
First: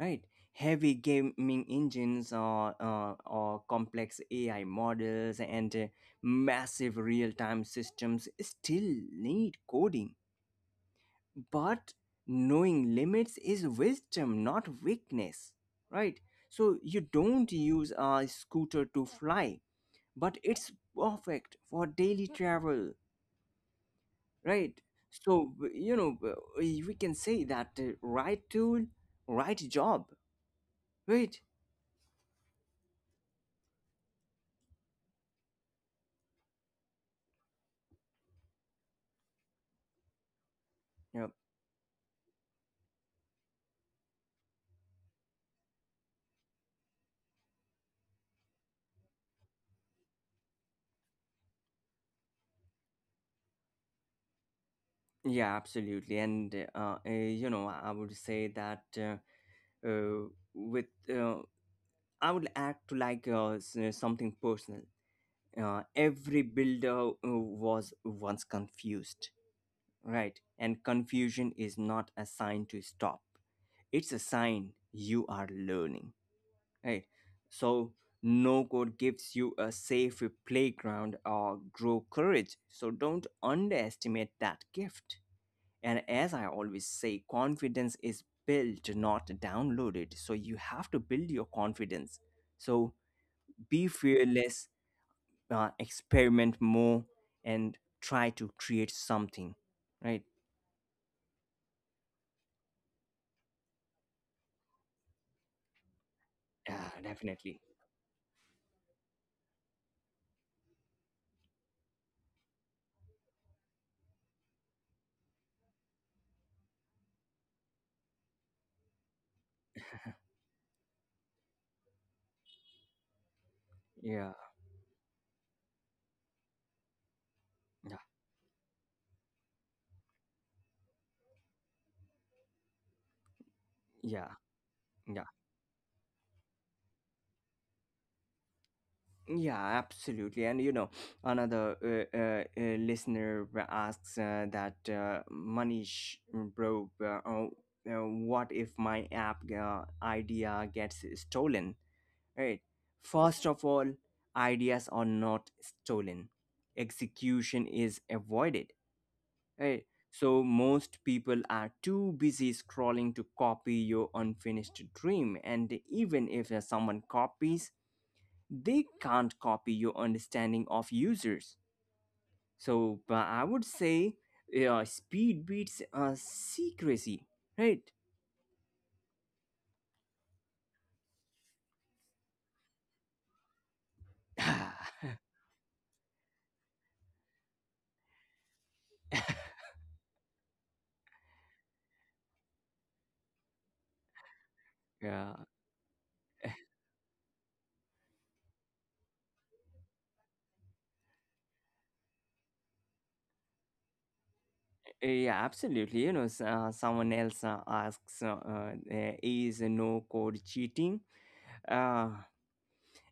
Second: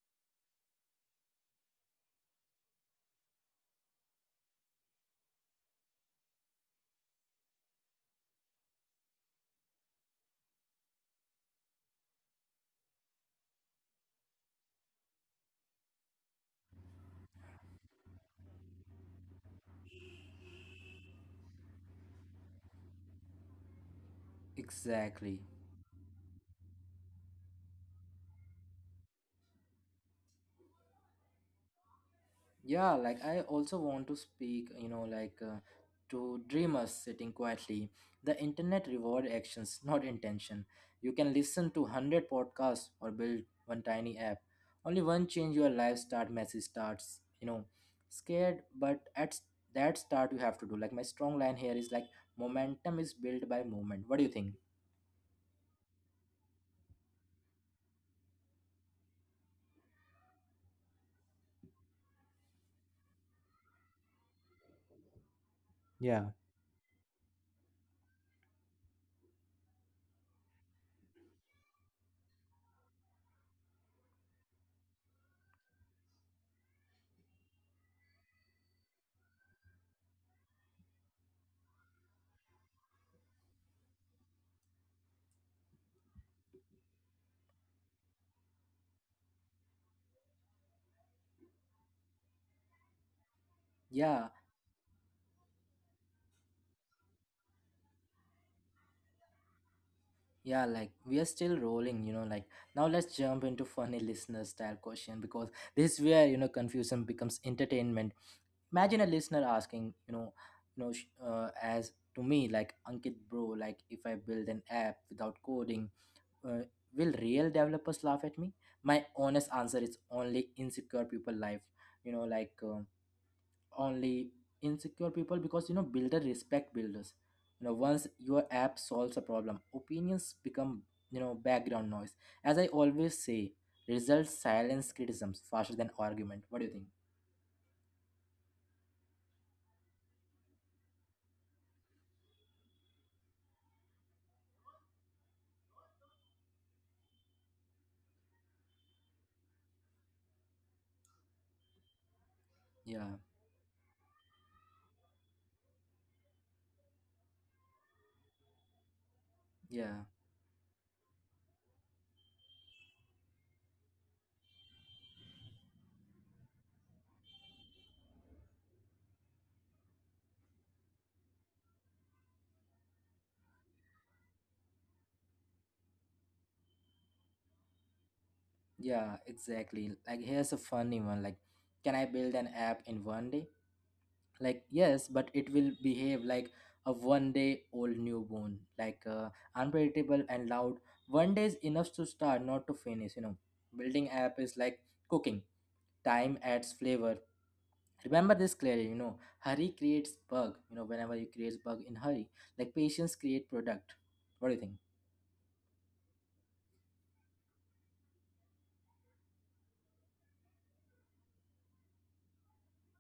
S2: right? Heavy gaming engines or complex AI models and massive real-time systems still need coding. But knowing limits is wisdom, not weakness, right? So you don't use a scooter to fly, but it's perfect for daily travel, right?
S1: Exactly.
S2: So you know, we can say that right tool, right job, right?
S1: Yeah, like I also want to speak, you know, like, to dreamers sitting quietly. The internet reward actions, not intention. You
S2: Yeah.
S1: can listen to 100 podcasts or build one tiny app. Only one change your life start message starts, you know, scared, but at that start you have to do. Like my strong line here is like, momentum is built by movement. What do you think?
S2: Yeah, absolutely. And you know, I would say that uh, with uh, I would add to like something personal.
S1: Yeah.
S2: Every builder was once confused, right? And confusion is not a sign to stop. It's a sign you are learning, right? So no code gives you a safe playground or grow courage. So don't underestimate that gift. And as I always say, confidence is built, not downloaded. So you have to build your confidence. So be
S1: Yeah,
S2: fearless, experiment more, and try to create something, right?
S1: Yeah, Like we are still rolling, you know. Like now, let's jump into funny listener style question, because this is where you know
S2: Yeah,
S1: confusion becomes
S2: definitely.
S1: entertainment. Imagine a listener asking, you know, as to me, like Ankit, bro, like if I build an app without coding, uh, will real developers laugh at me? My honest answer is only insecure people Life, you know, like only
S2: Yeah,
S1: insecure people, because you know builder respect builders. You know,
S2: yeah,
S1: once your app solves a problem, opinions become, you know, background noise. As I always say,
S2: yeah,
S1: results silence
S2: yeah,
S1: criticisms faster than argument. What do you think?
S2: yeah, absolutely. And you know, another listener asks that Manish, bro, what if my app idea gets stolen, right?
S1: yeah
S2: First of all, ideas are not stolen, execution is avoided, right?
S1: yeah
S2: So most people are too busy scrolling to copy your unfinished dream, and even if someone copies, they can't copy your understanding of users. So but I would say speed beats secrecy, right?
S1: yeah exactly. Like here's a funny one, like, can I build an app in 1 day? Like,
S2: (laughs)
S1: yes, but it will behave like a 1 day old newborn, like, unpredictable and loud. 1 day is enough to start, not to finish. You know, building app is like
S2: Yeah.
S1: cooking, time adds flavor. Remember this clearly, you know, hurry creates bug, you know, whenever you create bug in hurry, like patience create product. What do you think?
S2: Yeah, absolutely. You know, someone else asks, "Is no code cheating?" Uh,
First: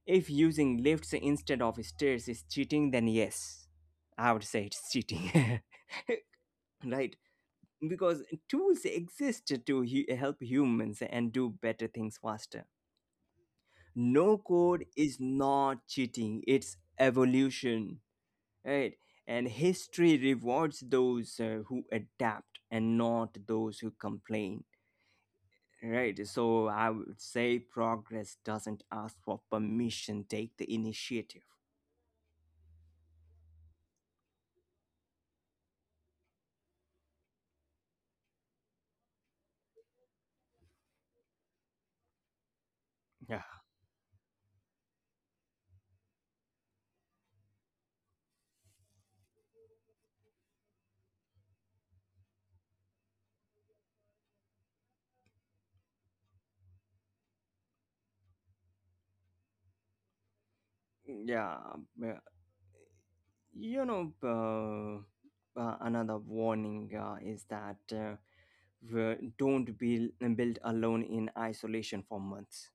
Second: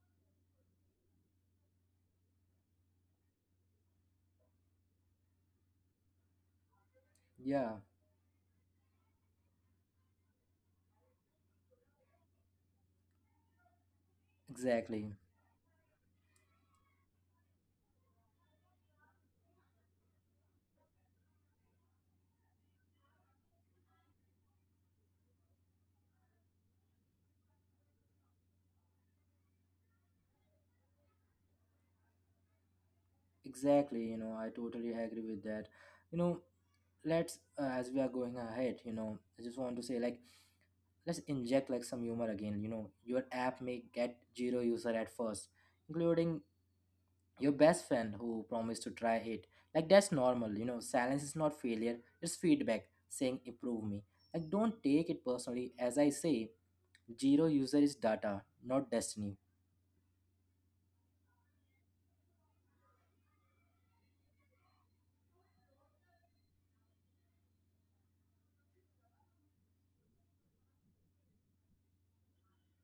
S2: if using lifts instead of stairs is cheating, then yes, I would say it's cheating, (laughs) right?
S1: yeah
S2: Because tools exist to help humans and do better things faster. No code
S1: exactly
S2: is not cheating; it's evolution, right? And history rewards those who adapt and not those who complain. Right. So I would say progress doesn't ask for permission, take the initiative.
S1: exactly, you know, I totally agree with that. You know, let's as we are going ahead, you know, I just want to say, like, let's inject like some humor again. You know, your
S2: Yeah.
S1: app may get zero user at first, including your best friend who promised to try it. Like, that's normal. You know, silence is not failure. It's feedback saying improve me. Like, don't take it personally. As I say, zero user is data, not destiny.
S2: Yeah. uh, You know, another warning is that don't be build alone in isolation for months.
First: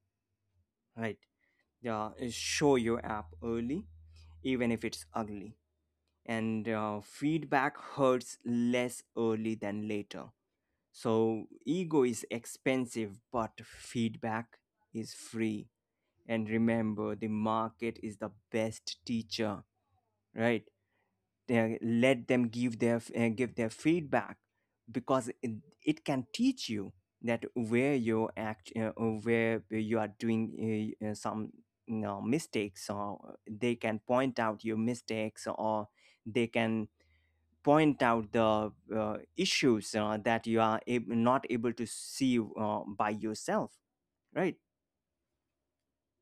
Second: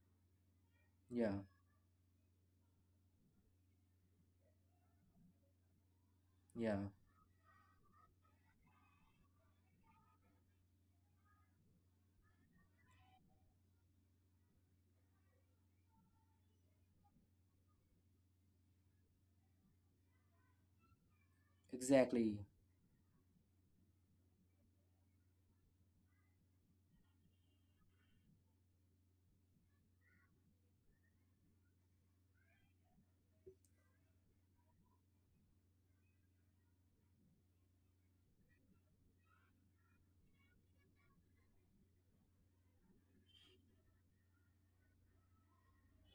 S2: Right.
S1: Yeah,
S2: Yeah. Show your app early, even if it's ugly. And
S1: yeah,
S2: feedback hurts less early than later. So, ego is expensive, but feedback is free. And remember, the market is the best teacher, right? Let
S1: exactly.
S2: them give their feedback, because it can teach you that where where you are doing some, you know, mistakes, or they can point out your mistakes, or they can point out the issues that you are not able to see by yourself, right?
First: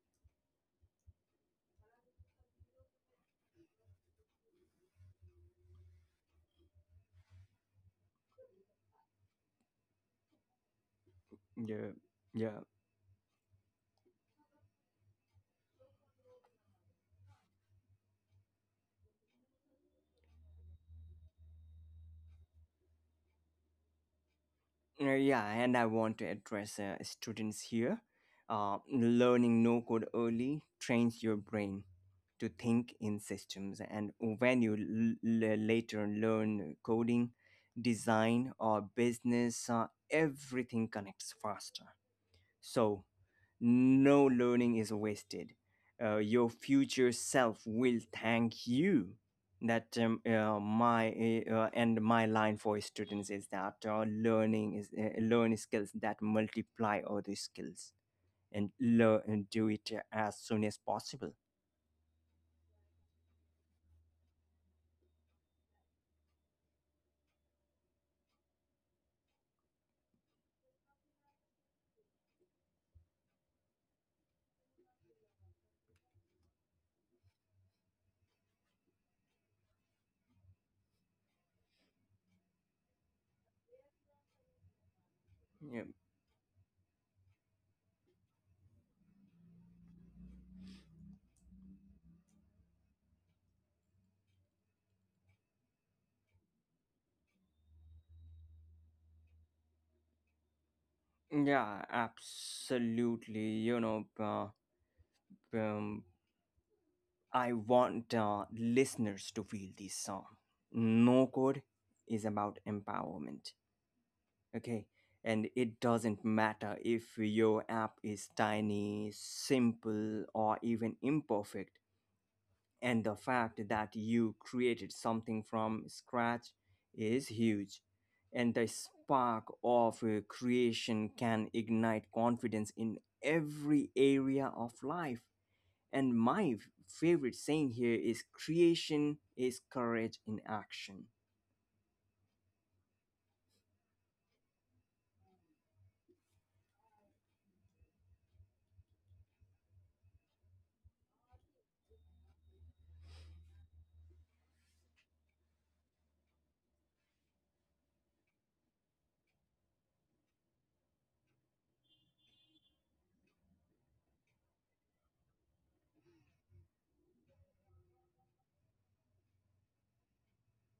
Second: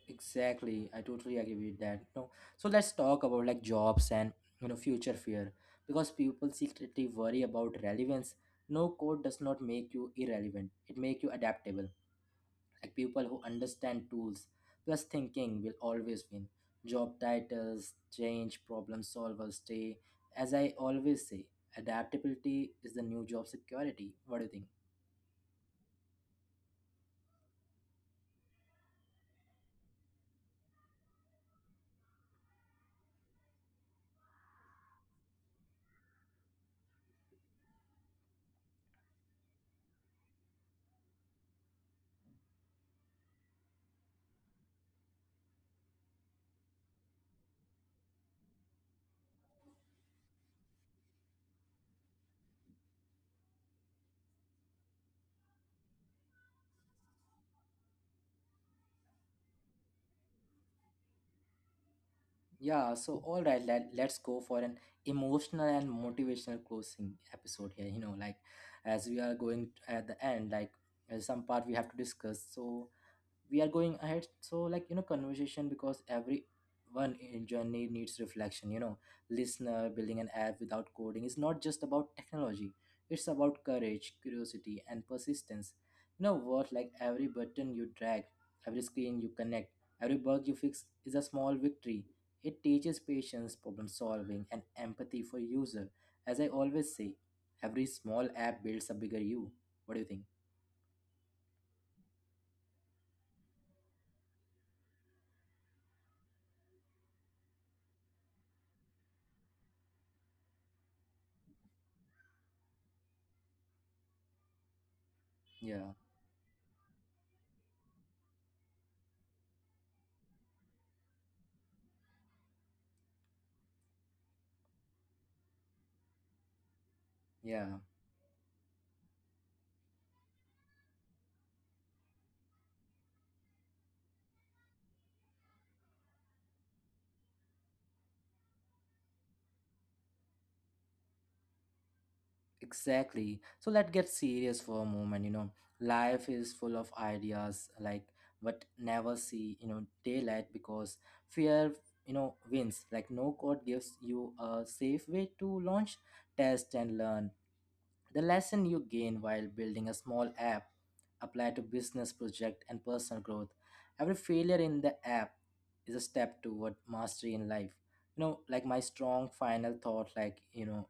S1: Exactly, I totally agree with that. No, so let's talk about like jobs and, you know, future fear, because people secretly worry about relevance. No code does not make you irrelevant; it make you adaptable.
S2: Yeah, yeah,
S1: Like people who understand tools plus thinking will always win. Job titles change, problem solvers stay. As I always say, adaptability is the new job security. What do you think?
S2: Yeah, and I want to address students here. Learning no code early trains your brain to think in systems, and when you later learn coding, design or business, everything connects faster. So no learning is wasted. Your future self will thank you. That my and my line for students is that learn skills that multiply other skills, and learn and do it as soon as possible.
S1: Yeah, so all right, let's go for an emotional and motivational closing episode here. You know, like as we are going at the end, like some part we have to discuss. So we are going ahead, so like you know conversation because every one in journey needs reflection, you know. Listener, building an app without coding is not just about technology, it's about courage, curiosity and persistence.
S2: Yeah,
S1: You know what, like every button you drag, every screen you connect, every bug you fix is a small victory. It teaches patience, problem solving and empathy for user. As I always say, every small app builds a bigger you. What do you think?
S2: yeah, absolutely. You know, um, I want listeners to feel this song. No code is about empowerment, okay? And it
S1: Yeah,
S2: doesn't matter if your app is tiny, simple, or even imperfect. And the fact that you created something from scratch is
S1: yeah,
S2: huge. And the spark of creation can ignite confidence in every area of life. And my favorite saying here is creation is courage in action.
S1: exactly. So let's get serious for a moment. You know, life is full of ideas, like but never see, you know, daylight because fear, you know, wins. Like no code gives you a safe way to launch, test, and learn. The lesson you gain while building a small app apply to business project and personal growth. Every failure in the app is a step toward mastery in life. You know, like my strong final thought, like you know,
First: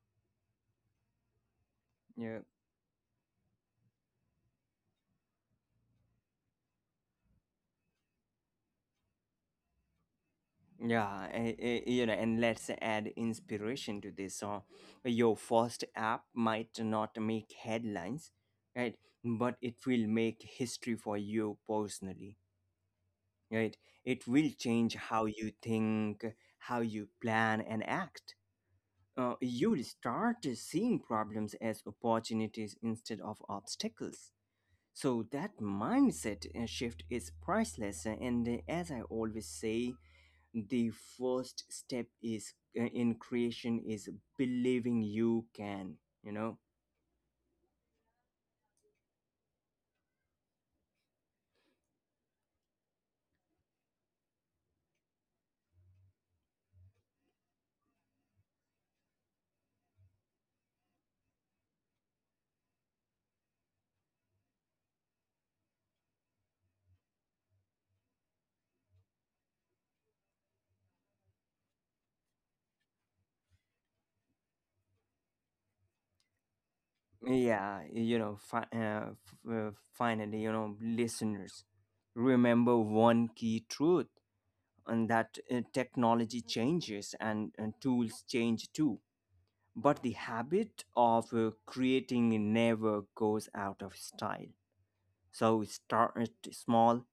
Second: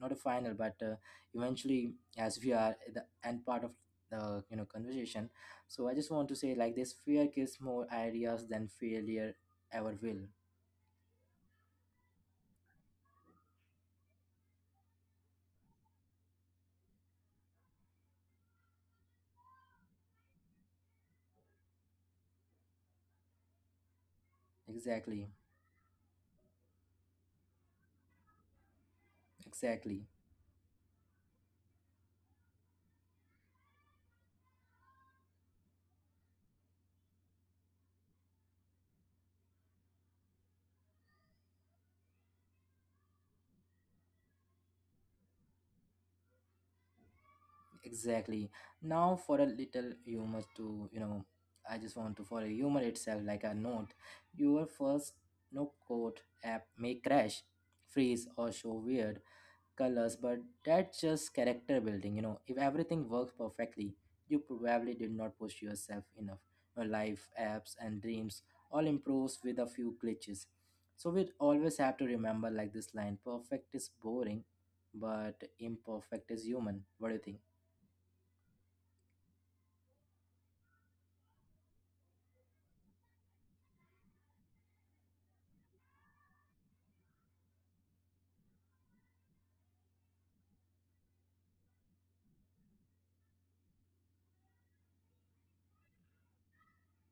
S1: not a final, but eventually,
S2: Yeah.
S1: as we are at the end part of the, you know, conversation, so I just want to say like this: fear gives more ideas than failure ever will.
S2: Yeah, you know, and let's add inspiration to this. So your first app might not make headlines, right? But it will make history for you personally, right? It will change
S1: Exactly,
S2: how you think, how you plan and act. You'll
S1: exactly.
S2: start seeing problems as opportunities instead of obstacles. So that mindset shift is priceless. And as I always say, the first step is in creation is believing you can, you know.
S1: Exactly. Now for a little humor to, you know, I just want to for a humor itself, like a note. Your first no code app may crash, freeze, or show weird colors, but that's just character building. You know, if everything works perfectly, you probably did not push yourself enough. Your life, apps, and dreams all improves with a few glitches. So we always have to remember like this line: perfect is boring, but imperfect is human. What do you think?
S2: Finally, you know, listeners, remember one key truth, and that technology changes and tools change too, but the habit of creating never goes out of style. So start small,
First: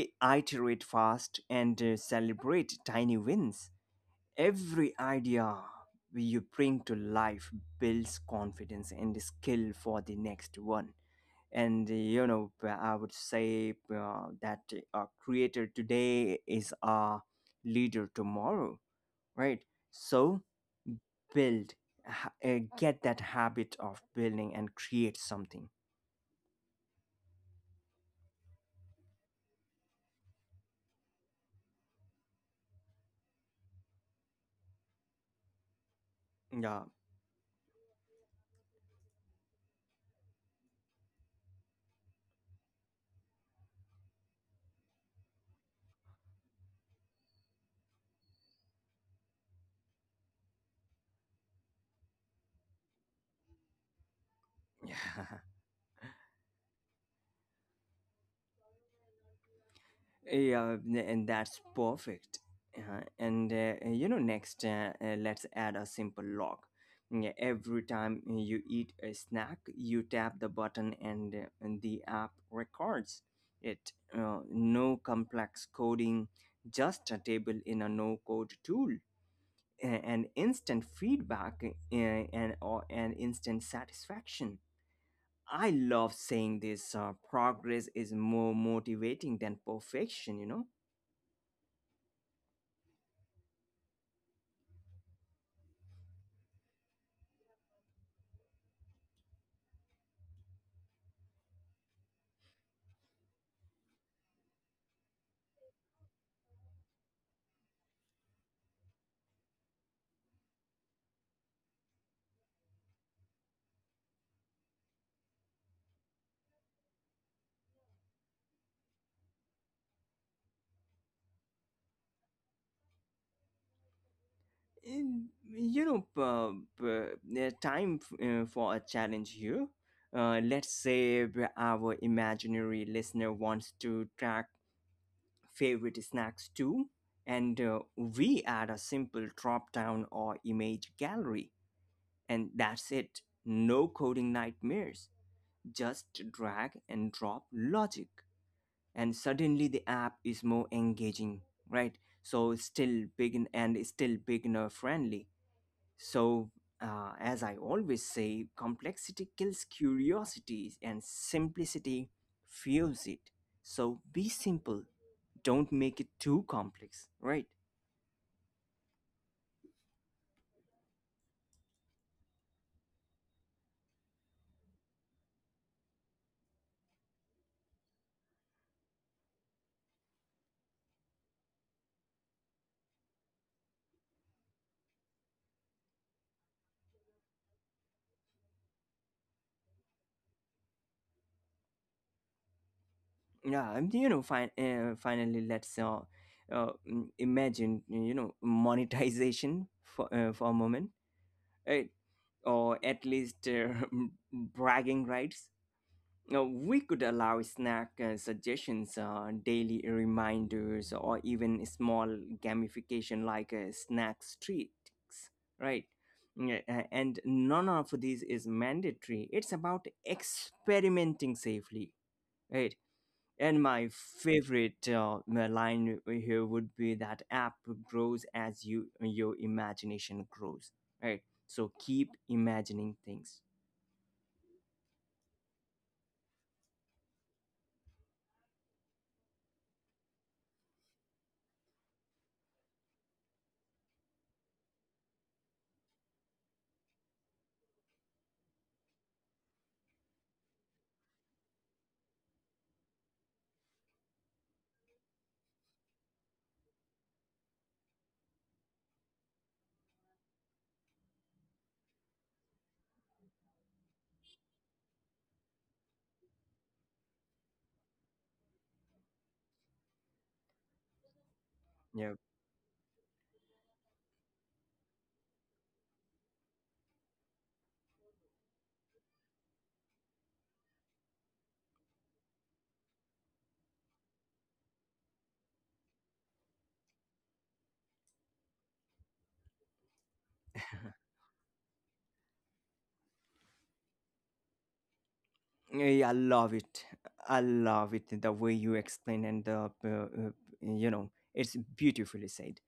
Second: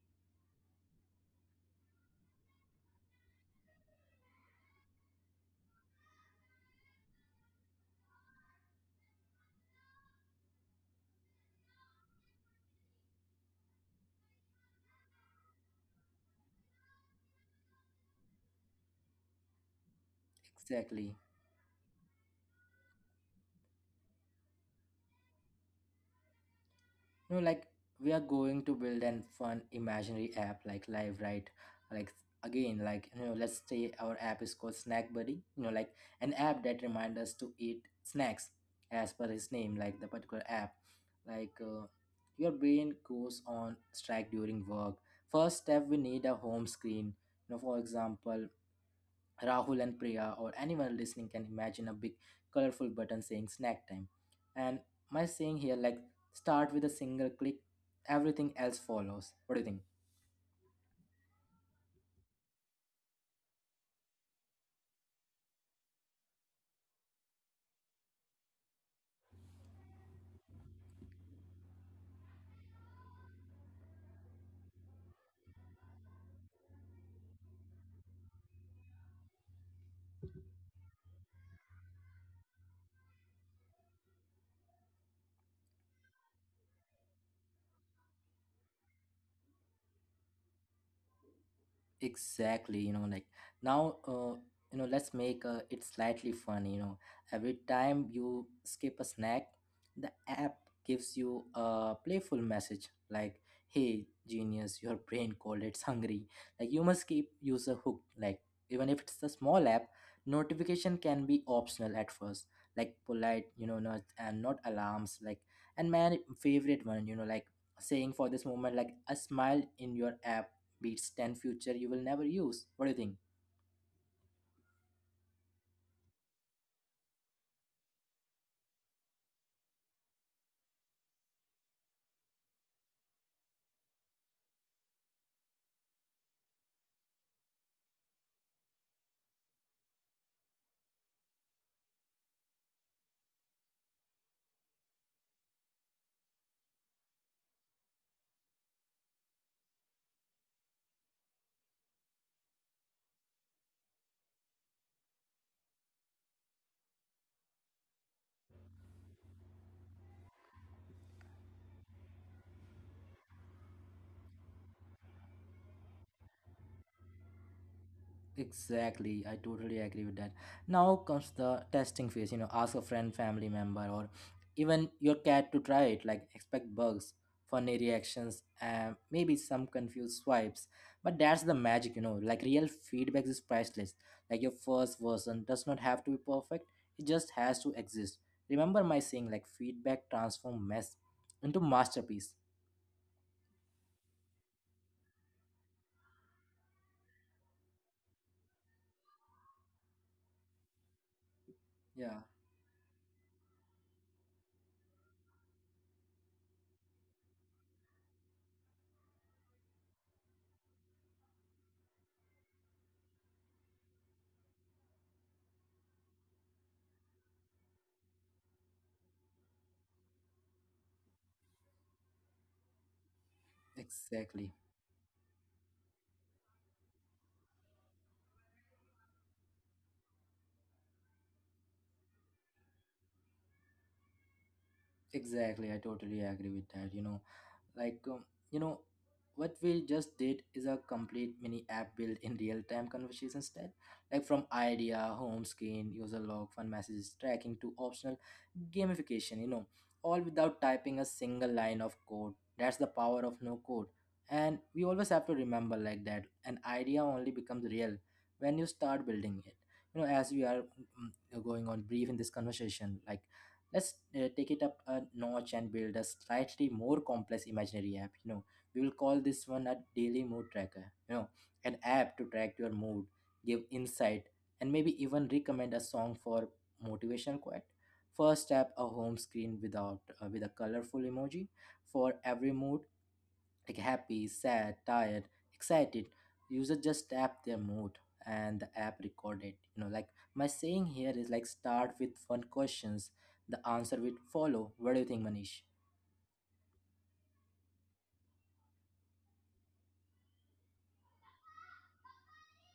S2: i- iterate fast, and celebrate tiny wins. Every idea you bring to life builds confidence and skill for the next one. And you know, I would say that a creator today is a leader tomorrow, right? So
S1: Exactly.
S2: build, get that habit of building and create something.
S1: You know, like we are going to build an fun imaginary app like Live Right. Like again, like you know, let's say our app is called Snack Buddy. You know, like an app
S2: Yeah.
S1: that reminds us to eat snacks as per his name, like the particular app. Like your brain goes on strike during work. First step, we need a home screen. You know, for example, Rahul and Priya or anyone listening can imagine a big colorful button saying snack time. And my saying here
S2: (laughs)
S1: like start with a single click, everything else follows. What do you think?
S2: Yeah, and that's perfect. And You know, next, let's add a simple log. Yeah, every time you eat a snack, you tap the button, and the app records it. No complex coding, just a table in a no-code tool, and instant feedback, and instant satisfaction. I love saying this. Progress is more motivating than perfection, you know.
S1: Exactly, you know, like now, you know, let's make it slightly fun. You know, every time you skip a snack, the app gives you a playful message like, "Hey, genius, your brain called it's hungry." Like you must keep user hooked. Like even if it's a small app, notification can be optional at first, like polite, you know, not alarms. Like and my favorite one, you know, like saying for this moment, like a smile in your app beats 10 future you will never use. What do you think?
S2: In you know p- p- There's time for a challenge here. Let's say our imaginary listener wants to track favorite snacks too, and we add a simple drop down or image gallery, and that's it. No coding nightmares, just drag and drop logic, and suddenly the app is more engaging, right? So it's still beginner friendly. So as I always say, complexity kills curiosity and simplicity fuels it. So be simple, don't make it too complex, right?
S1: Exactly, I totally agree with that. Now comes the testing phase. You know, ask a friend, family member or even your cat to try it. Like expect bugs, funny reactions and maybe some confused swipes, but that's the magic. You know, like real feedback is priceless. Like your first version does not have to be perfect, it just has to exist. Remember my saying like feedback transform mess into masterpiece.
S2: Yeah. And you know, finally, let's imagine, you know, monetization (laughs) for a moment, eh,
S1: Yeah,
S2: or at least (laughs) bragging rights. Now, we could allow snack suggestions, daily reminders, or even small gamification like snack streaks, right? And none of this is mandatory. It's about experimenting safely. Right? And my
S1: exactly.
S2: favorite uh, my line here would be that app grows as your imagination grows, right? So keep imagining things.
S1: Exactly, I totally agree with that. You know, like, you know, what we just did is a complete mini app built in real time conversation instead. Like, from idea, home screen, user log, fun messages, tracking to optional gamification, you know, all without typing a single line of code. That's the power of no code. And we always have to remember like that an idea only becomes real when you start building it. You know, as we are mm, going on brief in this conversation, like, let's take it up a notch and build a slightly more complex imaginary app. You know, we will call this one a daily mood tracker. You know, an app
S2: Yeah,
S1: to track your mood, give insight, and maybe even recommend a song for motivational quote. First app, a home screen without with a colorful emoji for every mood like happy, sad, tired, excited, user just tap their mood and the app record it. You know, like my saying
S2: (laughs)
S1: here is like start with fun questions, the answer will follow. What do you think, Manish?
S2: yeah, I love it. I love it the way you explain and the you know it's beautifully said.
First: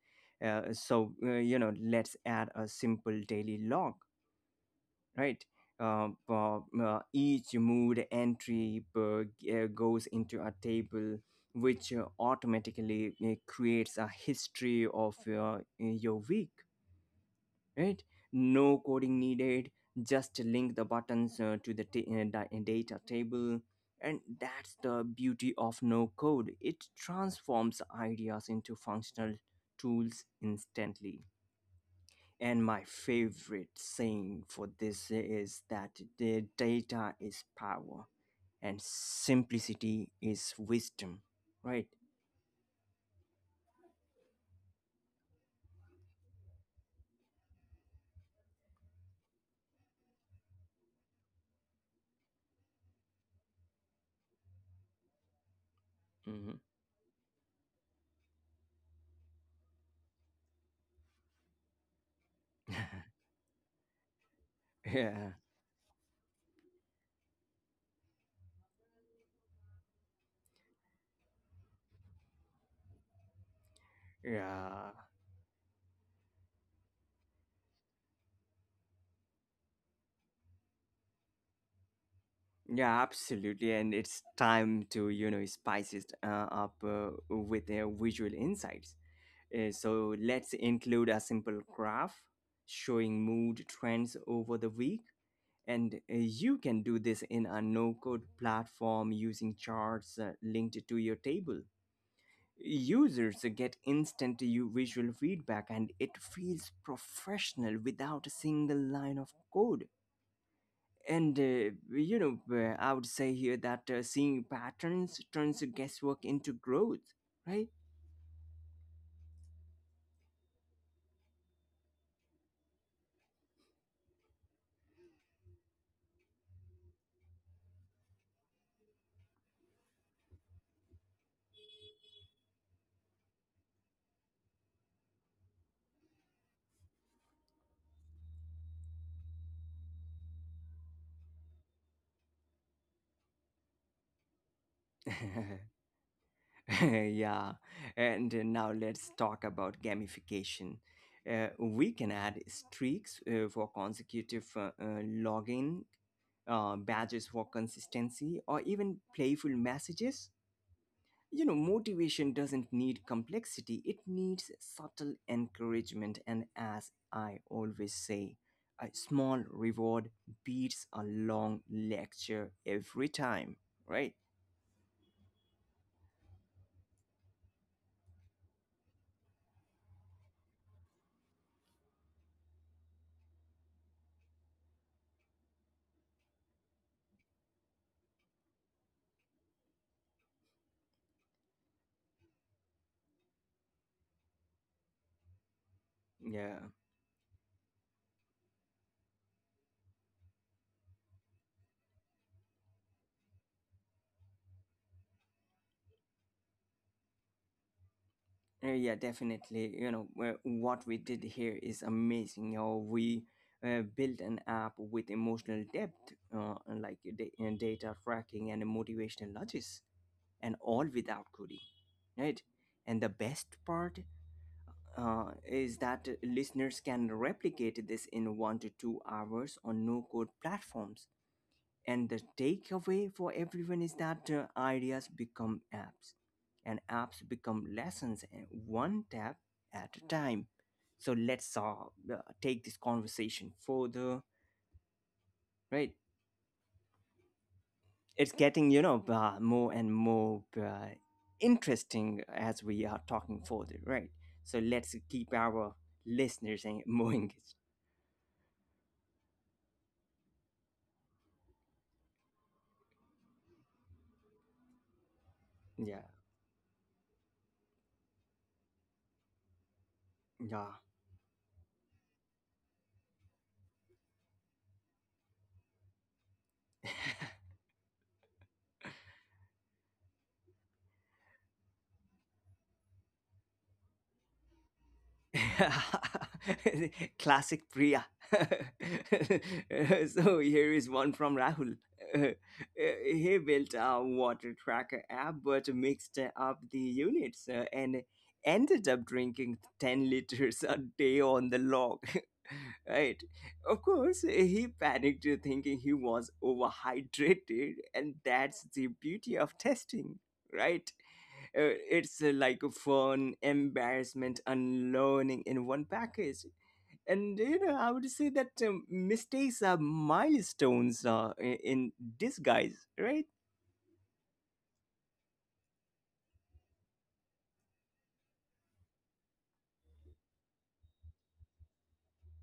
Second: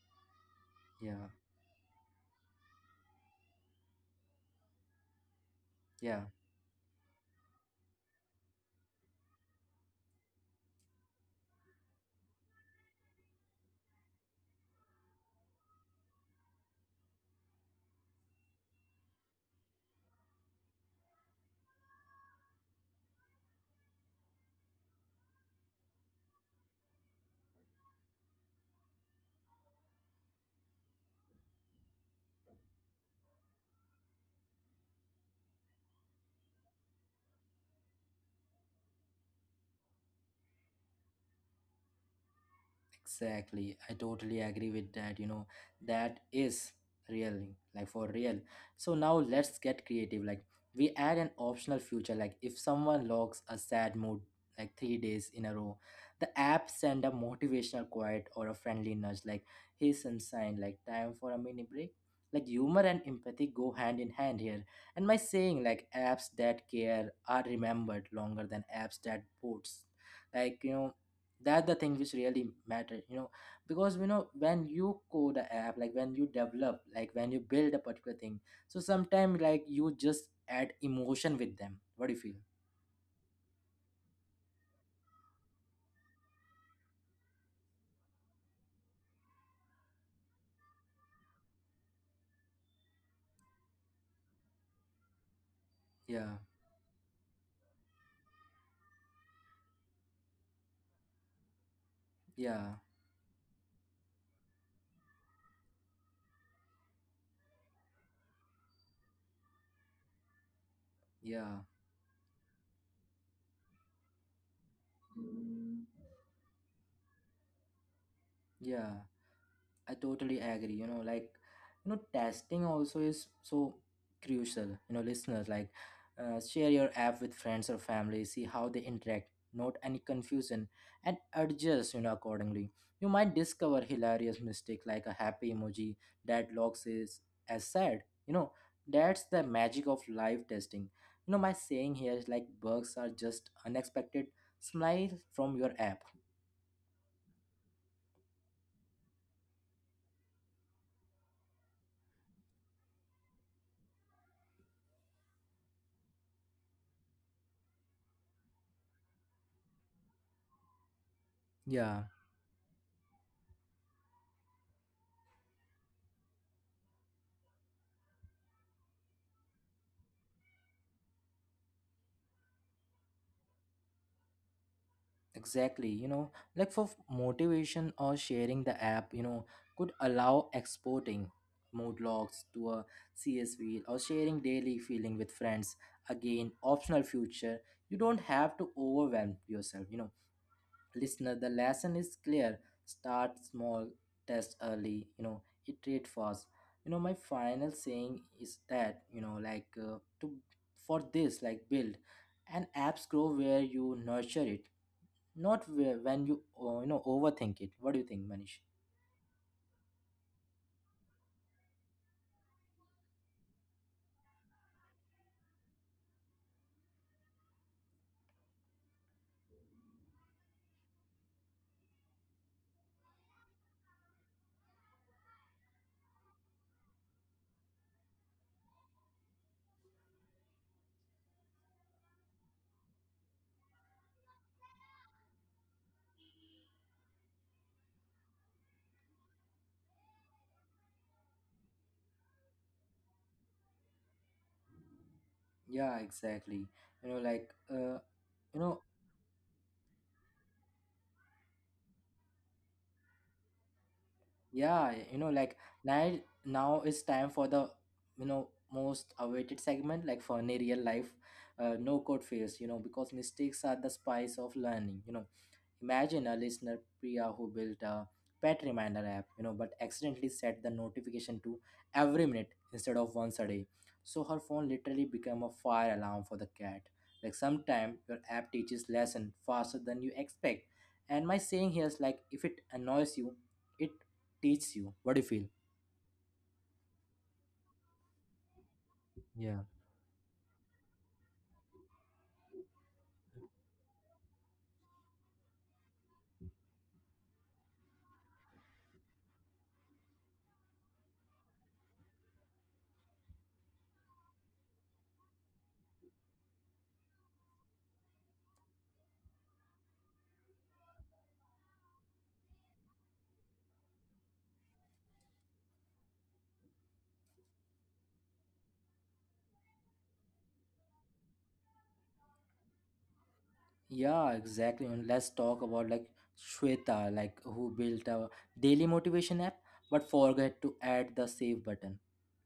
S1: Yeah,
S2: Let's add a simple daily log, right?
S1: yeah,
S2: Each mood entry goes into a table which automatically creates a history of your week, right? No coding needed, just link the buttons to the data table. And that's the beauty of no code. It transforms ideas into functional tools instantly. And my favorite saying for this is that the data is power and simplicity is wisdom, right?
S1: exactly. I totally agree with that. You know, that is real, like for real. So now let's get creative. Like we add an optional feature, like if someone logs a sad mood like 3 days in a row, the
S2: Hmm.
S1: app send a motivational quote or a friendly nudge, like hey sunshine, like time for a mini break. Like humor and empathy go hand in hand here.
S2: (laughs)
S1: And my
S2: Yeah,
S1: saying like apps that care are remembered longer than apps that boats. Like you know that the thing which really matter, you know, because you know when
S2: yeah,
S1: you code a app, like when you develop, like when you build a particular thing, so sometimes like you just add emotion with them. What do you feel?
S2: yeah, absolutely. And it's time to, you know, spice it up with visual insights. So let's include a simple graph showing mood trends over the week. And
S1: Yeah,
S2: you can do this in a no code platform using charts linked to your table.
S1: yeah,
S2: Users get instant visual feedback, and it feels professional without a single line of code. And
S1: yeah,
S2: I would say here that seeing patterns turns guesswork into growth, right?
S1: yeah, I totally agree. You know, like, you know, testing also is so crucial. You know, listeners, like, share your app with friends or family, see how they interact, note any confusion, and adjust, you know, accordingly. You might discover hilarious mistake like a happy emoji that logs is as sad. You know, that's the magic of live testing. You know, my saying here is like bugs are just unexpected smile from your
S2: (laughs)
S1: app.
S2: (laughs) Yeah, and now let's talk about gamification. We can add streaks for consecutive login, badges for consistency, or even playful messages. You know,
S1: Yeah.
S2: motivation doesn't need complexity, it needs subtle encouragement. And as I always say, a small reward beats a long lecture every time, right?
S1: Exactly, you know, like for motivation or sharing the app, you know, could allow exporting mood logs to a CSV or sharing daily feeling with friends. Again, optional future. You don't have to overwhelm yourself, you know. Listener, the lesson is clear. Start small, test early, you know, iterate fast.
S2: Yeah.
S1: You know, my final saying is that, you know, like to for this, like build and apps grow where you nurture it, not where, when you you know overthink it. What do you think, Manish?
S2: Yeah, definitely. You know, what we did here is amazing. You know, we built an app with emotional depth, and data tracking and motivational nudges, and all without coding, right? And the best part is that listeners can replicate this in 1 to 2 hours on no code platforms. And the takeaway for everyone is that ideas become apps, and apps become lessons one tap at a time. So let's take this conversation further, right?
S1: Yeah, exactly. You know, like,
S2: It's
S1: you
S2: getting,
S1: know
S2: you know, more and more interesting as we are talking further, right? So
S1: yeah,
S2: let's
S1: you know
S2: keep
S1: like
S2: our
S1: now,
S2: listeners
S1: now
S2: en- (laughs)
S1: it's
S2: more
S1: time for
S2: engaged.
S1: the, you know, most awaited segment like for a real life no code phase. You know, because mistakes are the spice of learning, you know.
S2: Yeah,
S1: Imagine a listener, Priya, who built a pet reminder app, you know, but accidentally set the
S2: yeah.
S1: notification to every minute instead of once a day. So her phone literally became a fire alarm for the cat. Like sometimes your app teaches lesson faster than you expect. And my saying here is like if it annoys you, it teaches you. What do you
S2: (laughs) Classic Priya. (laughs)
S1: feel?
S2: so here is one from Rahul. (laughs) He built a water tracker app, but mixed up the units and ended up drinking 10 liters a day on the log. (laughs) right. Of course, he panicked thinking he was overhydrated, and that's the beauty of testing, right? It's like a fun, embarrassment, and learning in one package. And you know, I would say that mistakes are milestones I- in disguise, right?
S1: Yeah, exactly. And let's talk about like Shweta, like who built a daily motivation app but forgot to add the save button.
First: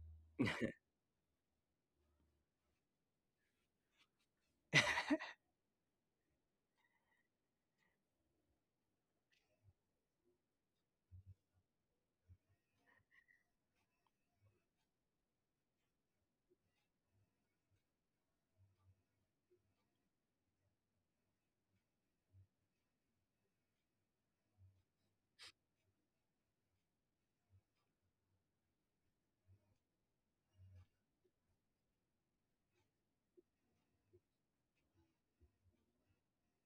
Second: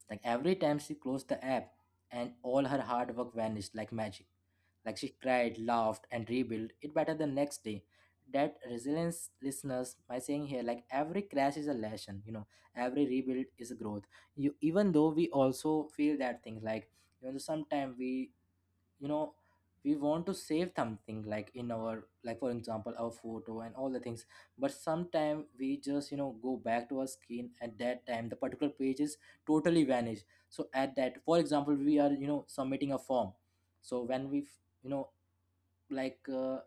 S1: Like every time she closed the app and all her hard work vanished like magic. Like she cried, laughed, and rebuilt it better the next day. That resilience listeners, my saying here, like every crash is a lesson, you know, every rebuild is a growth. You even though we also feel that things like you know sometimes we, you know, we want to save something like in our like for example our photo and all the things, but sometime we just you know go back to our screen at that time the particular page is totally vanished. So at that for example we are, you know, submitting a form. So when we, you know, like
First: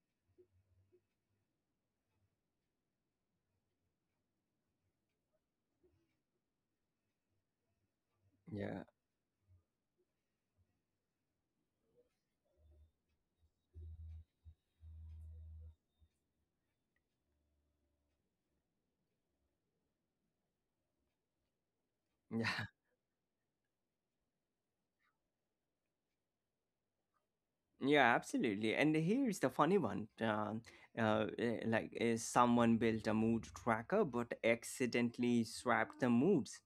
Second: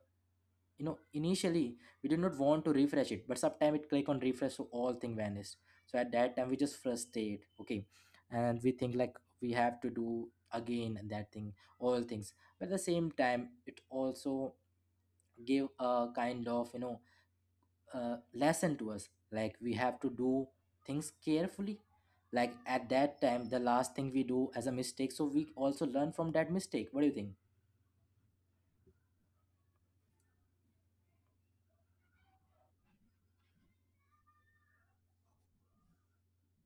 S1: you know initially we did not want to refresh it but sometime it click on refresh so all thing vanished. So at that time we just frustrated, okay, and we
S2: Yeah,
S1: think like we have to do again that thing, all things, but at the same time it also gave a kind of, you know, lesson to us like we have to do things carefully, like
S2: yeah,
S1: at that time the last thing we do as a mistake so we also learn from that mistake. What do you think?
S2: (laughs) yeah, absolutely. And here's the funny one. Eh, like eh, someone built a mood tracker but accidentally swapped the moods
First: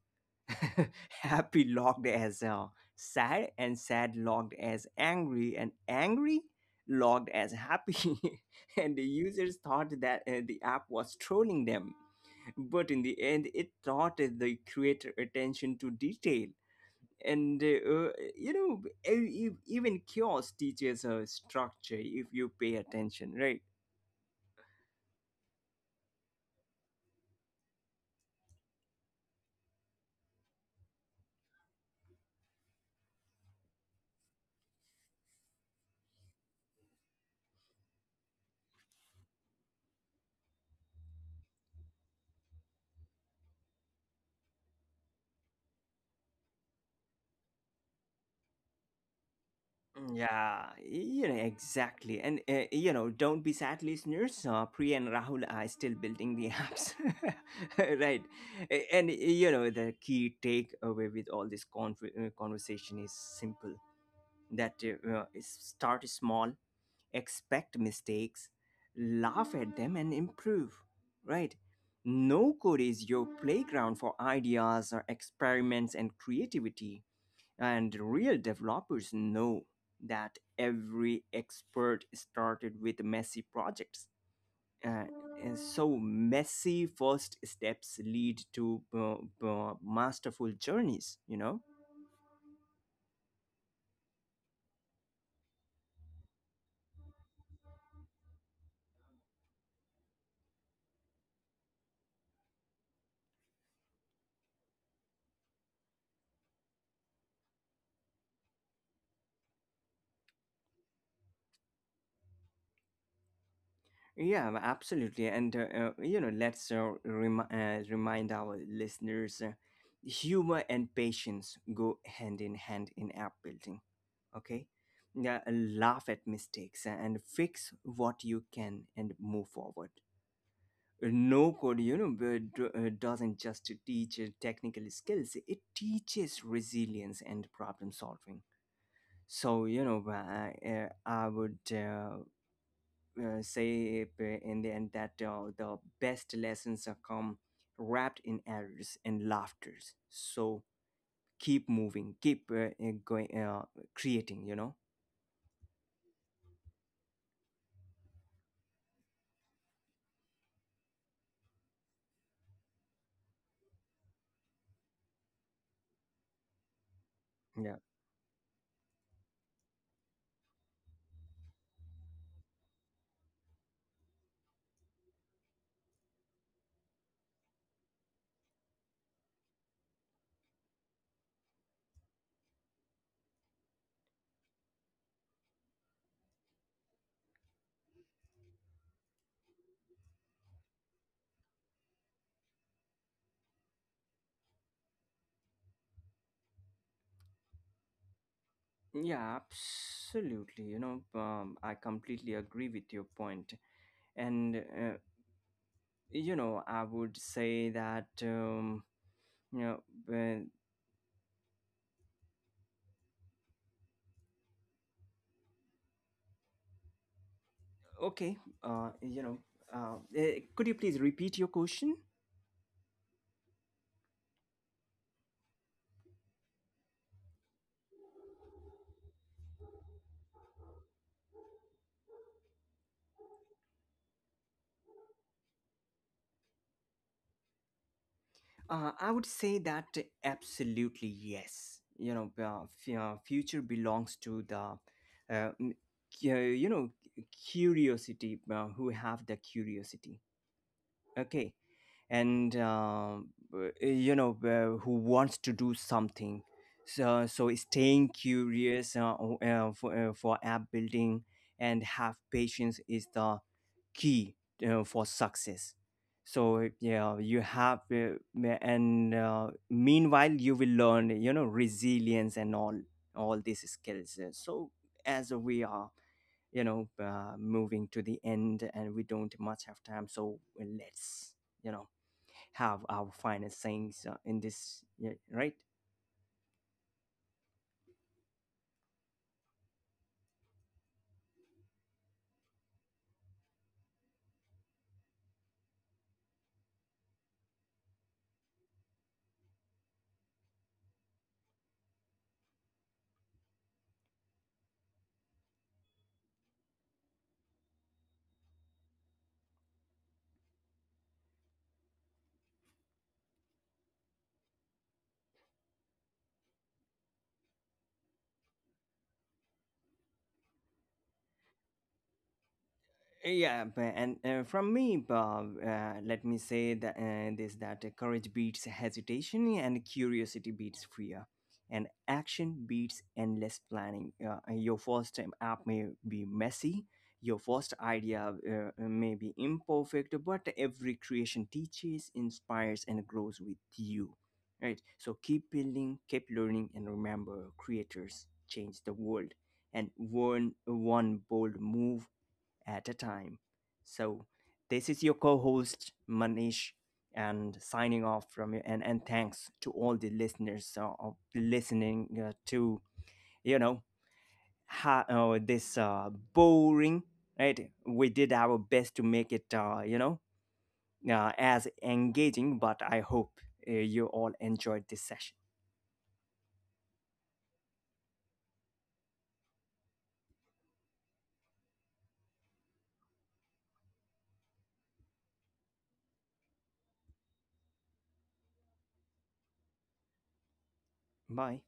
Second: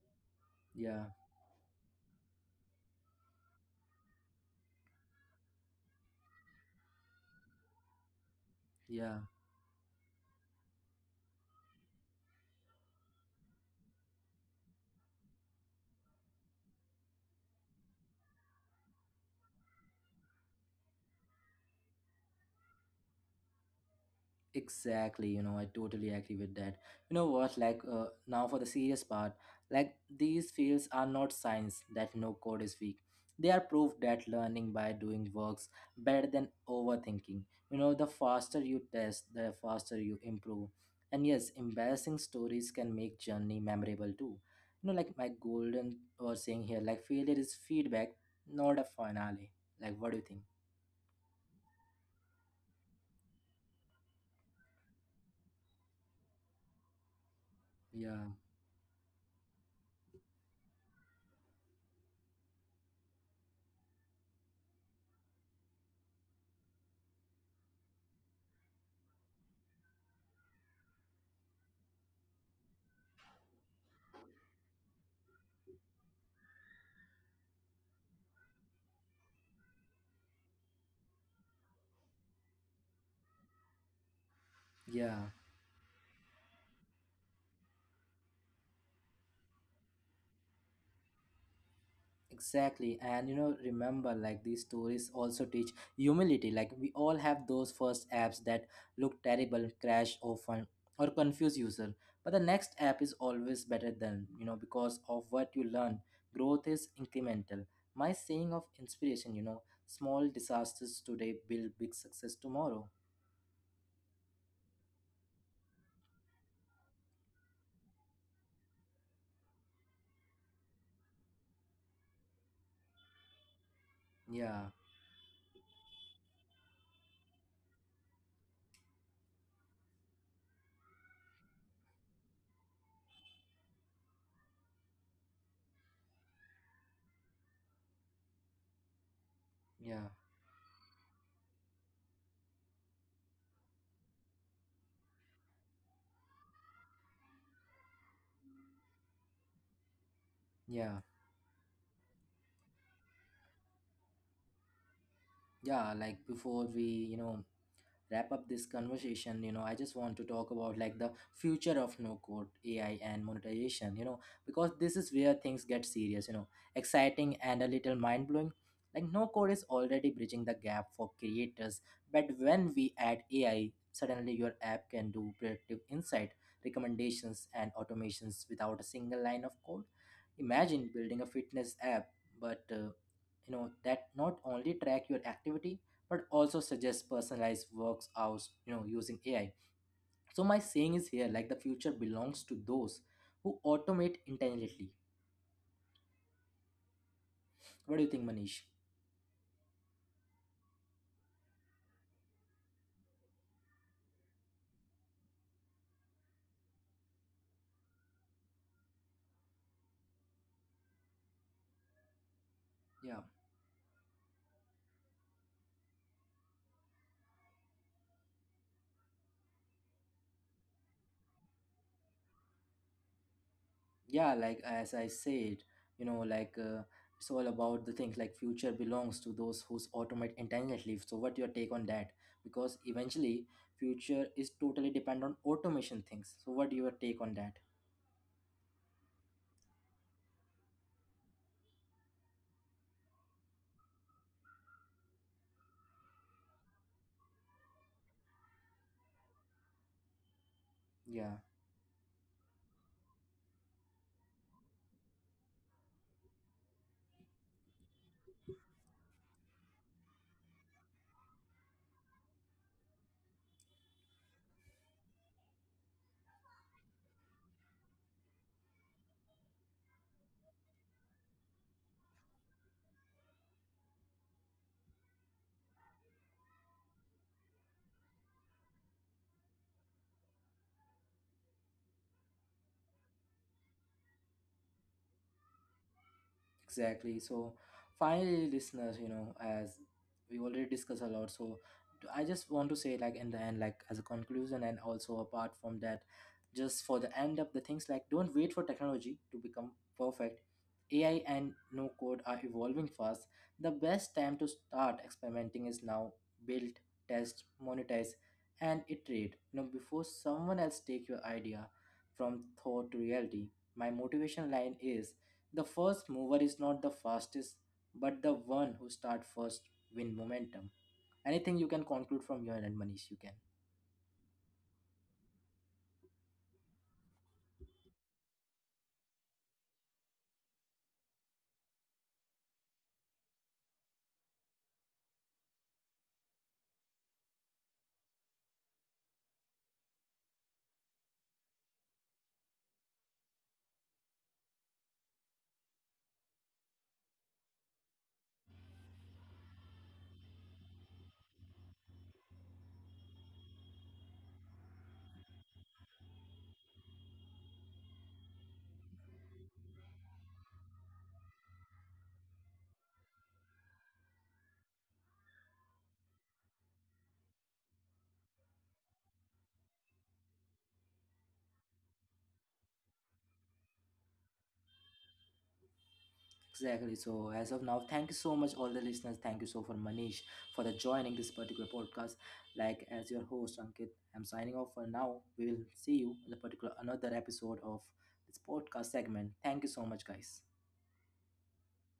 S1: Yeah,
S2: (laughs) happy logged as sad and sad logged as angry and angry logged as happy (laughs) and the
S1: yeah.
S2: users thought that the app was trolling them but in the end it taught the creator attention to detail and you know e- e- even chaos teaches a structure if you pay attention right
S1: Exactly, you know, I totally agree with that. You know what, like, now for the serious part, like, these fields are not signs that no code is weak. They are proof that learning by doing works better than overthinking. You know, the faster you test, the faster you improve. And yes, embarrassing stories can make journey memorable too. You know, like my golden was saying here, like, failure is feedback, not a finale. Like, what
S2: Mm,
S1: do you think?
S2: Yeah, you know, exactly. And, you know, don't be sad, listeners. Priya and Rahul are still building the apps. (laughs)
S1: Yeah,
S2: right. A- And, you know, the key takeaway with all this con- conversation is simple that is start small, expect mistakes, laugh at them, and improve. Right. No code is your playground for ideas or experiments and creativity, and real developers know that every expert started with messy projects. Uh,
S1: yeah.
S2: and so messy first steps lead to masterful journeys, you know?
S1: Exactly, and you know, remember, like these stories also teach humility. Like we all have those first apps that look terrible, crash often, or confuse user. But the next app is always better than you know because of what you learn. Growth is incremental. My saying of inspiration, you know, small disasters today build big success tomorrow.
S2: Yeah, absolutely. And, you know, let's remind our listeners, humor and patience go hand in hand in app building. Okay?
S1: Yeah,
S2: Yeah, laugh at mistakes and fix what you can and move forward. No code, you know, doesn't just teach technical skills, it teaches resilience and problem solving. So you
S1: yeah,
S2: know I would say in the end that the best lessons are come wrapped in errors and laughters, so
S1: yeah,
S2: keep moving, keep going, creating, you know?
S1: yeah. Like before we, you know, wrap up this conversation, you know, I just want to talk about like the future of no code AI and monetization, you know, because this is where things get serious, you know, exciting and a
S2: Yeah,
S1: little mind blowing. Like no code is already bridging the gap for creators, but when we add AI, suddenly your app can do predictive insight, recommendations, and automations without a single line of code. Imagine building a fitness app, but you know that not only track your activity but also suggests personalized works out, you know, using AI. So my saying is here like the future belongs to those who automate intelligently. What do you think, Manish?
S2: yeah, absolutely. You know, I completely agree with your point. And you know, I would say that, you know when,
S1: Yeah,
S2: okay, uh, you know could you please repeat your question.
S1: yeah, like as I said, you know, like it's all about the things like future belongs to those who automate intelligently. So what your take on that? Because eventually future is totally depend on automation things. So what your take on that?
S2: I would say that absolutely yes, you know, future belongs to the uh, m- you know, curiosity, who have the curiosity,
S1: Yeah,
S2: okay? And you know, who wants to do something. So staying curious, for app building and have patience is the key for success. So yeah, you have and meanwhile you will learn, you know, resilience and all these skills. So as we are, you know, moving to the end and we don't much have time, so let's, you know, have our financings in this, yeah, right?
S1: exactly. So finally, listeners, you know, as we already discussed a lot, so I just want to say, like, in the end, like, as a conclusion, and also apart from that, just for the end of the things, like, don't wait for technology to become perfect. AI and no code are evolving fast. The best time to start experimenting is now. Build, test, monetize, and iterate. You know, before someone else take your idea from thought to reality. My motivation line is the first mover is not the fastest, but the one who start first win momentum. Anything you can conclude from your end, Manish, you can.
S2: And from me bob, let me say that this that courage beats hesitation and curiosity beats fear and action beats endless planning. Your first app may be messy, your first idea may be imperfect, but every creation teaches, inspires and grows with you, right? So keep building, keep learning, and remember, creators change the world, and one bold move at a time. So this is your co-host Manish and signing off from you, and thanks to all the listeners of listening to, you know, this boring, right? We did our best to make it, you know, as engaging, but I hope you all enjoyed this session.
S1: Exactly. So as of now, thank you so much, all the listeners. Thank you so for Manish for the joining this particular podcast. Like as your host, Ankit, I'm signing off for now. We will see you in the particular another episode of this podcast segment. Thank you so much, guys.
S2: Bye.